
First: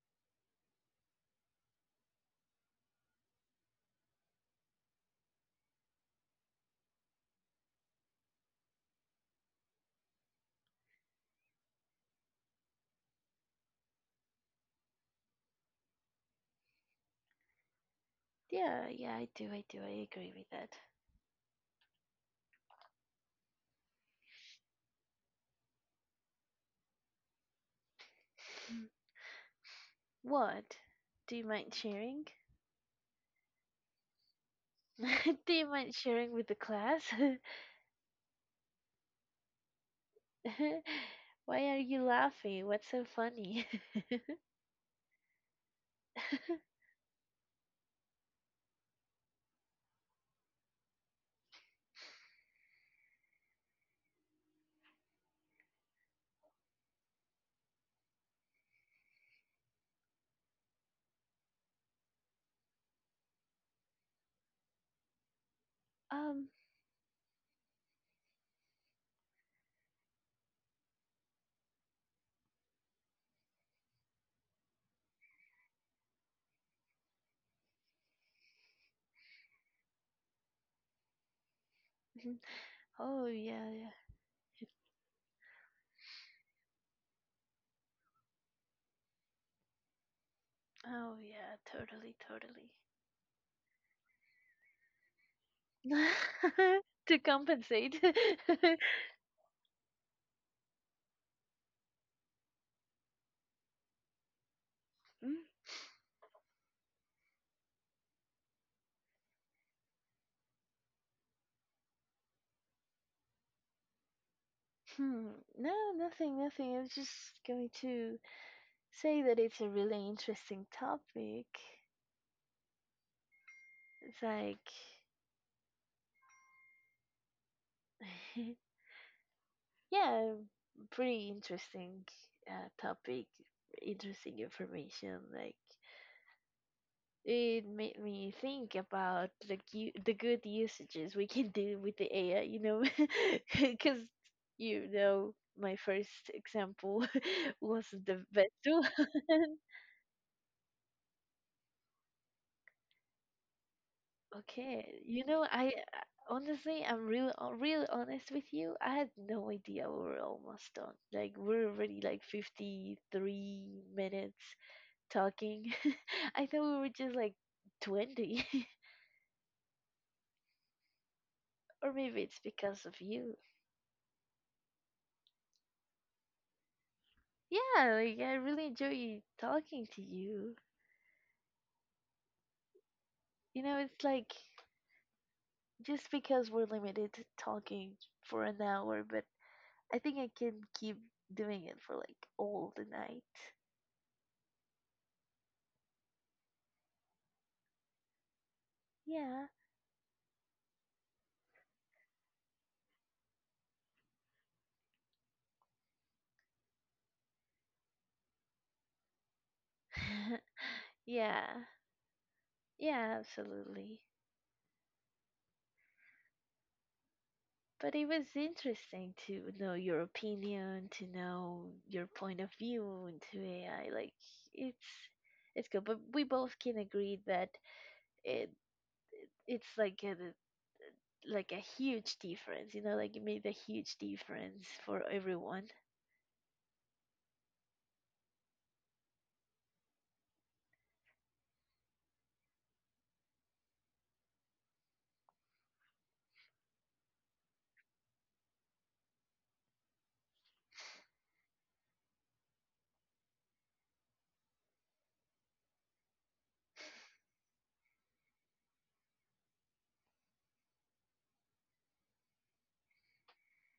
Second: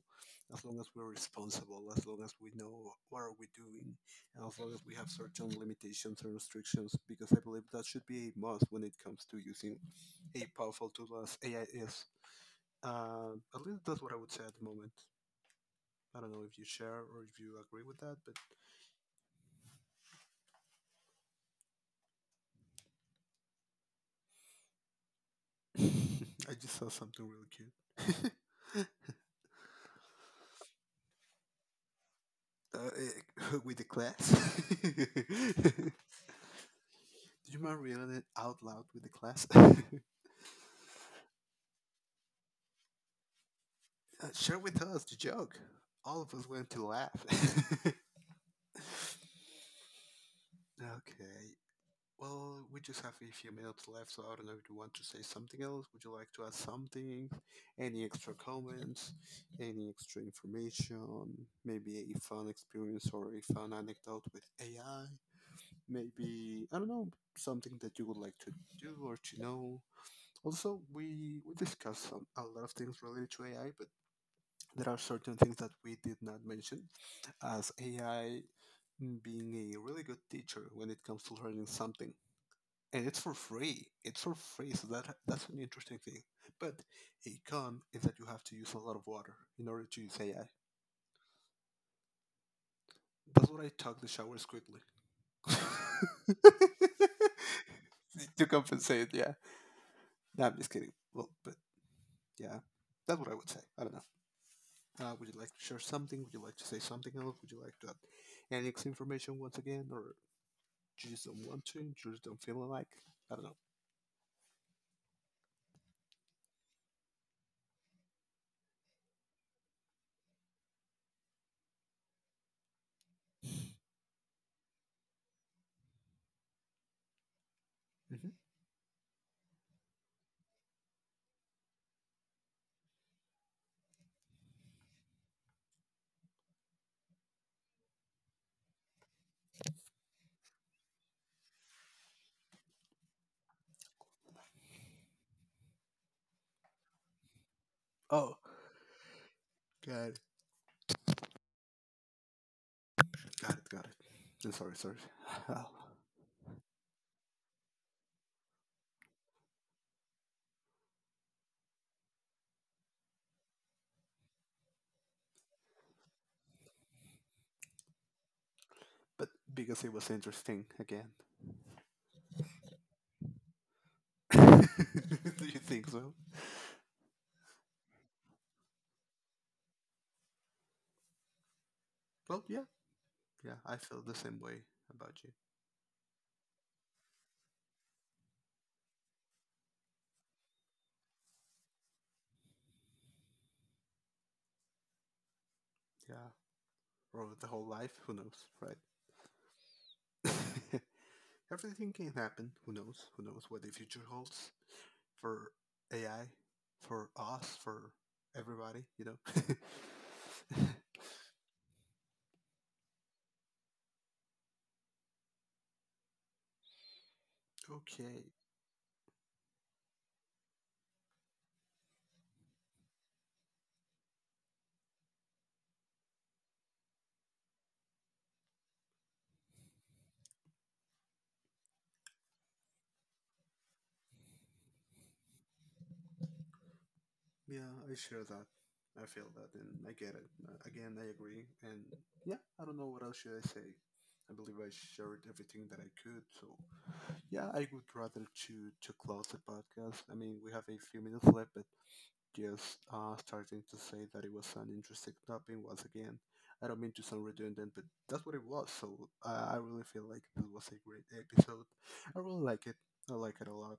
Speaker 2: as long as we're responsible, as long as we know what are we doing, and as long as we have certain limitations and restrictions because I believe that should be a must when it comes to using a powerful tool as AI is. At least that's what I would say at the moment. I don't know if you share or if you agree with that, but.
Speaker 1: Yeah, yeah, I do, I agree with that.
Speaker 2: [LAUGHS] I just saw something really cute.
Speaker 1: Mm. What, do you mind sharing?
Speaker 2: [LAUGHS] [LAUGHS] With the class.
Speaker 1: [LAUGHS] Do
Speaker 2: [LAUGHS]
Speaker 1: you
Speaker 2: Do
Speaker 1: mind sharing with the class?
Speaker 2: you mind reading it out loud with the class? [LAUGHS]
Speaker 1: [LAUGHS] Why are you laughing? What's so funny?
Speaker 2: Share with us the joke. All of us went to
Speaker 1: [LAUGHS]
Speaker 2: laugh. [LAUGHS] Okay. Well, we just have a few minutes left, so I don't know if you want to say something else. Would you like to add something? Any extra comments? Any extra information? Maybe a fun experience or a fun anecdote with AI?
Speaker 1: um
Speaker 2: Maybe I don't know, something that you would like to do or to know. Also, we discussed some, a lot of things related to AI, but there are certain things that we did not mention, as AI being a really good teacher when it comes to learning something,
Speaker 1: mhm.
Speaker 2: and it's
Speaker 1: Oh
Speaker 2: for
Speaker 1: yeah,
Speaker 2: free.
Speaker 1: yeah.
Speaker 2: It's for free, so that's an interesting thing. But a con is that you have to use a lot of water in order to use AI.
Speaker 1: Oh yeah, totally, totally.
Speaker 2: That's what I took the showers quickly.
Speaker 1: [LAUGHS] To compensate.
Speaker 2: [LAUGHS] To compensate,
Speaker 1: [LAUGHS]
Speaker 2: yeah. No, I'm just kidding. Well, but yeah, that's what I would say. I don't know. Would you
Speaker 1: Mm.
Speaker 2: like to share something? Would you like to say something else? Would you like to add any extra information once again, or you just don't want to? You just don't feel like? I don't know.
Speaker 1: Hmm. No, nothing, nothing. I was just going to say that it's a really interesting topic. It's like,
Speaker 2: Hmm.
Speaker 1: [LAUGHS] yeah, pretty interesting topic, interesting information. Like, it made me think about the the good usages we can do with the AI. You know, [LAUGHS] because you know my first example [LAUGHS] was the
Speaker 2: Oh,
Speaker 1: best one. [LAUGHS]
Speaker 2: got it, got it, got it. I'm sorry, sorry.
Speaker 1: Okay, you know,
Speaker 2: [SIGHS] [LAUGHS]
Speaker 1: honestly, I'm real, real honest with you. I had no idea we were almost done. Like we're already like 53 minutes talking. [LAUGHS] I thought we were just like 20, [LAUGHS]
Speaker 2: But because it was interesting again.
Speaker 1: or maybe it's because of you.
Speaker 2: [LAUGHS] Do you think so?
Speaker 1: Yeah, like I really enjoy talking to you.
Speaker 2: Well, yeah, yeah,
Speaker 1: You
Speaker 2: I
Speaker 1: know,
Speaker 2: feel
Speaker 1: it's
Speaker 2: the
Speaker 1: like
Speaker 2: same way about you.
Speaker 1: just because we're limited to talking for an hour, but I think I can keep doing it for like all the night.
Speaker 2: Yeah, or the whole life, who knows, right?
Speaker 1: Yeah.
Speaker 2: [LAUGHS] Everything can happen, who knows what the future holds for AI, for us, for everybody, you
Speaker 1: [LAUGHS]
Speaker 2: know? [LAUGHS]
Speaker 1: Yeah, yeah, absolutely. But it
Speaker 2: Okay.
Speaker 1: was interesting to know your opinion, to know your point of view into AI. Like, it's it's good, but we both can agree that it it's like a huge difference. You know, like it made a huge difference for everyone.
Speaker 2: Yeah, I share that. I feel that, and I get it. Again, I agree. And yeah, I don't know what else should I say. I believe I shared everything that I could. So yeah, I would rather to close the podcast. I mean, we have a few minutes left, but just starting to say that it was an interesting topic once again. I don't mean to sound redundant, but that's what it was. So I really feel like this was a great episode. I really like it. I like it a lot,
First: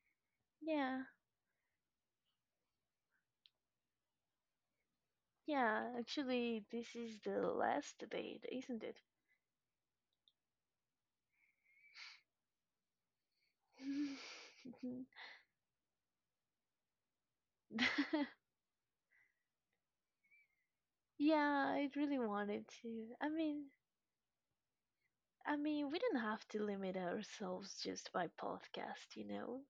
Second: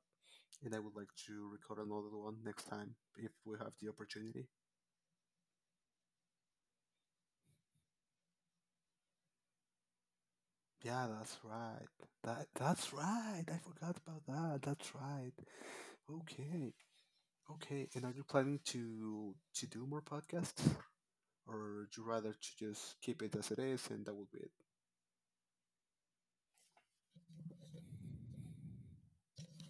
Speaker 2: and I would
Speaker 1: Yeah,
Speaker 2: like to record another one next time if we have the opportunity.
Speaker 1: yeah. Actually, this is the last debate, isn't it?
Speaker 2: Yeah, that's right. That's right. I forgot about that. That's
Speaker 1: [LAUGHS]
Speaker 2: right. Okay. Okay. And are you
Speaker 1: [LAUGHS]
Speaker 2: planning to do more podcasts, or
Speaker 1: Yeah, I
Speaker 2: would you
Speaker 1: really
Speaker 2: rather to
Speaker 1: wanted
Speaker 2: just
Speaker 1: to.
Speaker 2: keep it as it is and that will be it?
Speaker 1: I mean, we don't have to limit ourselves just by podcast, you know?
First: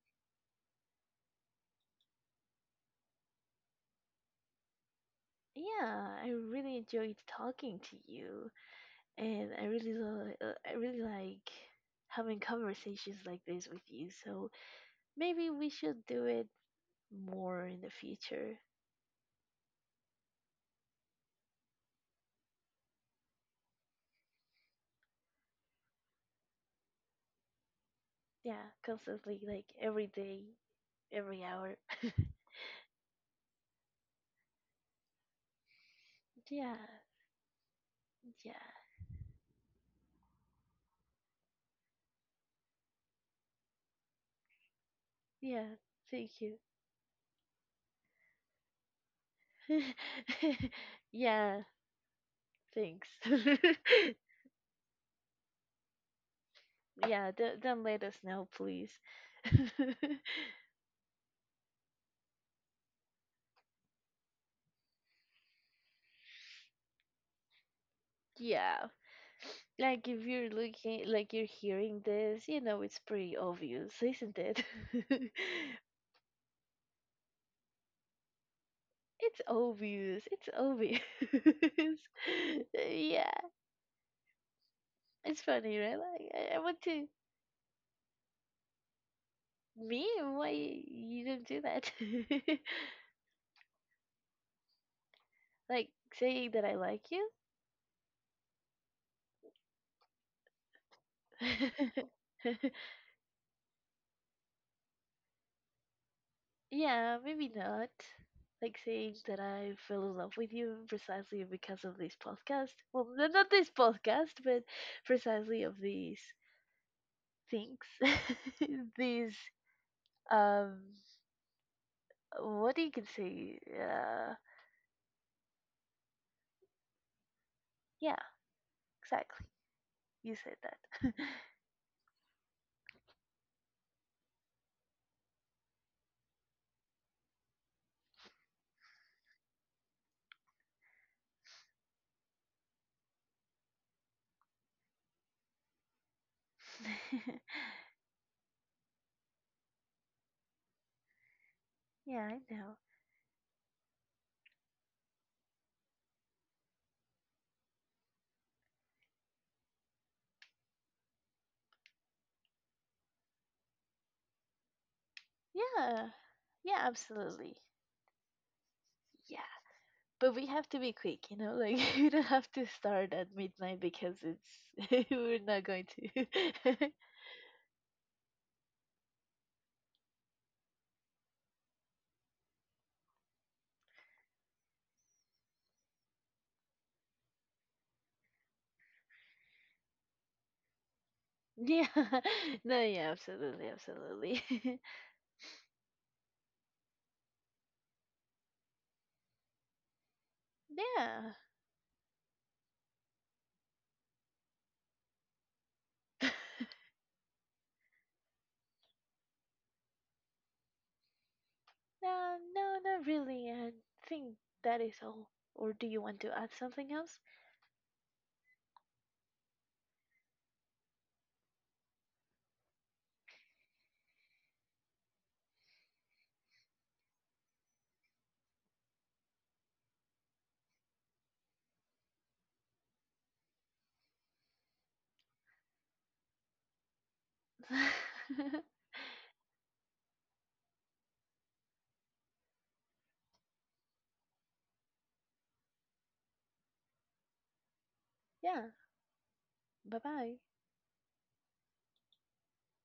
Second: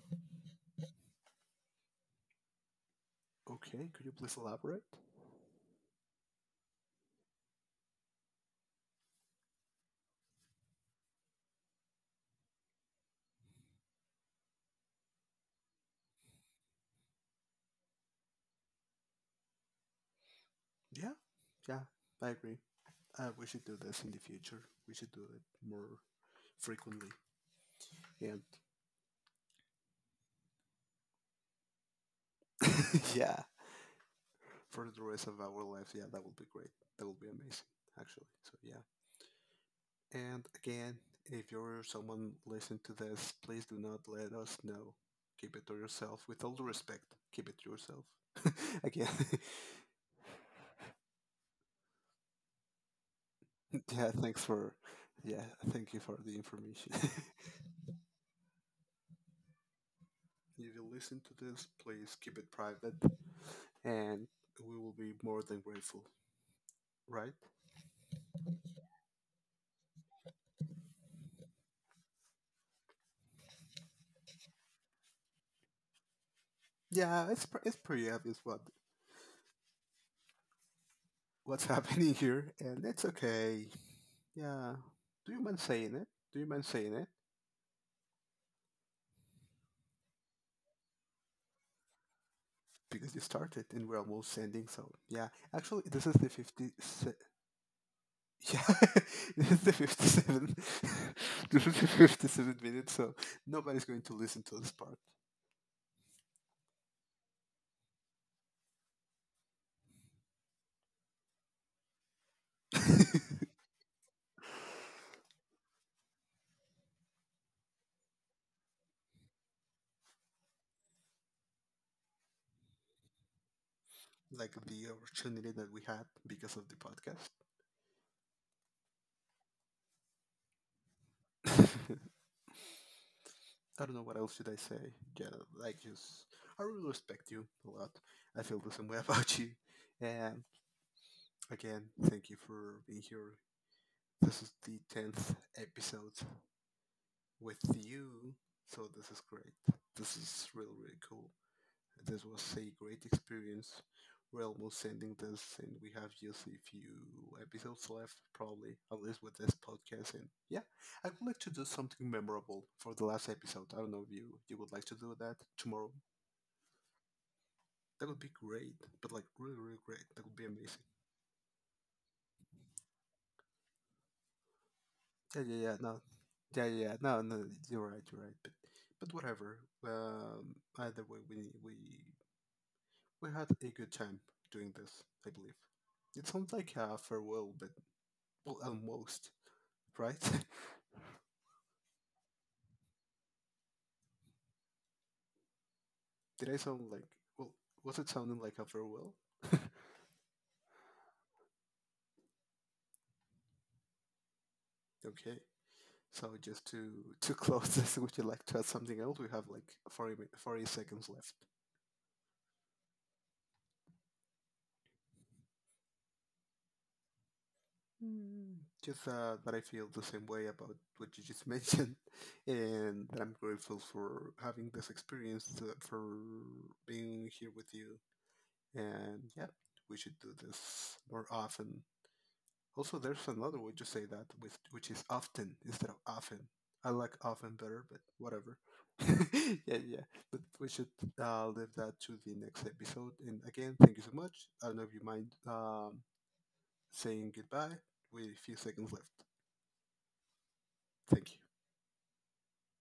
Speaker 2: Okay. Could you please elaborate?
Speaker 1: Yeah, I really enjoyed talking to you, and I really, I really like having conversations like this with you. So maybe we should do it more in the future.
Speaker 2: Yeah. Yeah. I agree. We should do this in the future. We should do it more frequently. And
Speaker 1: Yeah, constantly, like every day, every hour. [LAUGHS]
Speaker 2: [LAUGHS] yeah, for the rest of our life, yeah, that would be great.
Speaker 1: Yeah,
Speaker 2: That would be amazing, actually.
Speaker 1: yeah,
Speaker 2: So yeah. And again, if you're someone listening to this, please do not let us know. Keep it
Speaker 1: yeah.
Speaker 2: to yourself.
Speaker 1: Thank
Speaker 2: With all
Speaker 1: you.
Speaker 2: due respect, keep it to yourself. [LAUGHS] Again,
Speaker 1: [LAUGHS] Yeah, thanks.
Speaker 2: [LAUGHS] yeah,
Speaker 1: [LAUGHS]
Speaker 2: thanks for, yeah, thank you for the information. [LAUGHS] If
Speaker 1: Yeah, then let us know, please. [LAUGHS]
Speaker 2: you listen to this, please keep it private, and we will be more than grateful, right?
Speaker 1: Yeah, like if you're looking, like you're hearing this, you know, it's pretty obvious, isn't it? [LAUGHS]
Speaker 2: Yeah, it's it's pretty obvious what
Speaker 1: It's obvious. It's obvious.
Speaker 2: what's [LAUGHS]
Speaker 1: [LAUGHS]
Speaker 2: happening here, and it's
Speaker 1: Yeah,
Speaker 2: okay. Yeah. Do
Speaker 1: it's
Speaker 2: you mind
Speaker 1: funny,
Speaker 2: saying
Speaker 1: right?
Speaker 2: it?
Speaker 1: Like
Speaker 2: Do you
Speaker 1: I
Speaker 2: mind
Speaker 1: want
Speaker 2: saying
Speaker 1: to
Speaker 2: it?
Speaker 1: me. Why you don't do that? [LAUGHS]
Speaker 2: Because you started and we're almost ending. So yeah, actually,
Speaker 1: Like
Speaker 2: this is the
Speaker 1: saying that
Speaker 2: 50.
Speaker 1: I like
Speaker 2: Se-
Speaker 1: you.
Speaker 2: [LAUGHS] yeah, [LAUGHS] this is the 57. [LAUGHS] This is the fifty-seven
Speaker 1: [LAUGHS]
Speaker 2: minutes. So nobody's going to listen to this part.
Speaker 1: Yeah, maybe not. Like saying that I fell in love with you precisely because of this podcast.
Speaker 2: [LAUGHS]
Speaker 1: Well, not this podcast, but precisely of these things. [LAUGHS] These, um, what do you can say?
Speaker 2: Like the opportunity that we had because of the podcast.
Speaker 1: Yeah, exactly. You said that.
Speaker 2: [LAUGHS] I don't know what else should I say. Yeah, like just I really respect you a lot. I feel the same way [LAUGHS] about you. And again, thank you for being here. This is the tenth episode with
Speaker 1: [LAUGHS]
Speaker 2: you. So this is great. This is really really cool.
Speaker 1: Yeah,
Speaker 2: This
Speaker 1: I
Speaker 2: was a
Speaker 1: know.
Speaker 2: great experience. We're almost ending this, and we have just a few episodes left, probably at least with this podcast. And yeah, I would like to do something memorable for the last episode. I don't know if you would like to do that tomorrow.
Speaker 1: Yeah, yeah, absolutely.
Speaker 2: That would be great, but like
Speaker 1: Yeah.
Speaker 2: really really great. That
Speaker 1: But
Speaker 2: would be
Speaker 1: we have to
Speaker 2: amazing.
Speaker 1: be quick, you know, like [LAUGHS] we don't have to start at midnight because it's [LAUGHS] we're
Speaker 2: Yeah, yeah,
Speaker 1: not
Speaker 2: yeah,
Speaker 1: going
Speaker 2: no,
Speaker 1: to.
Speaker 2: yeah, yeah,
Speaker 1: [LAUGHS]
Speaker 2: yeah. No, no. You're right, you're right. But whatever. Either way, we had a good time doing this, I believe. It sounds like a farewell, but well, almost, right?
Speaker 1: Yeah. [LAUGHS] No, yeah, absolutely, absolutely. [LAUGHS]
Speaker 2: [LAUGHS] Did I sound like, well? Was it sounding like a farewell?
Speaker 1: Yeah.
Speaker 2: Okay. So
Speaker 1: [LAUGHS]
Speaker 2: just to [LAUGHS] close this, would you like to add something else? We have like 40 seconds left.
Speaker 1: No, no, not really. I think that is all. Or do you want to add something else?
Speaker 2: Mm, just that I feel the same way about what you just mentioned, [LAUGHS] and that I'm grateful for having this experience, for being here with you. And yeah, we should do this more often. Also, there's another way to say that, with, which is often instead of often. I like often better, but whatever.
Speaker 1: [LAUGHS]
Speaker 2: [LAUGHS] Yeah, yeah. But we should leave that to the next episode. And again, thank you so much. I don't know if you mind saying goodbye with a few
Speaker 1: Yeah.
Speaker 2: seconds left.
Speaker 1: Bye-bye.
Speaker 2: Thank you.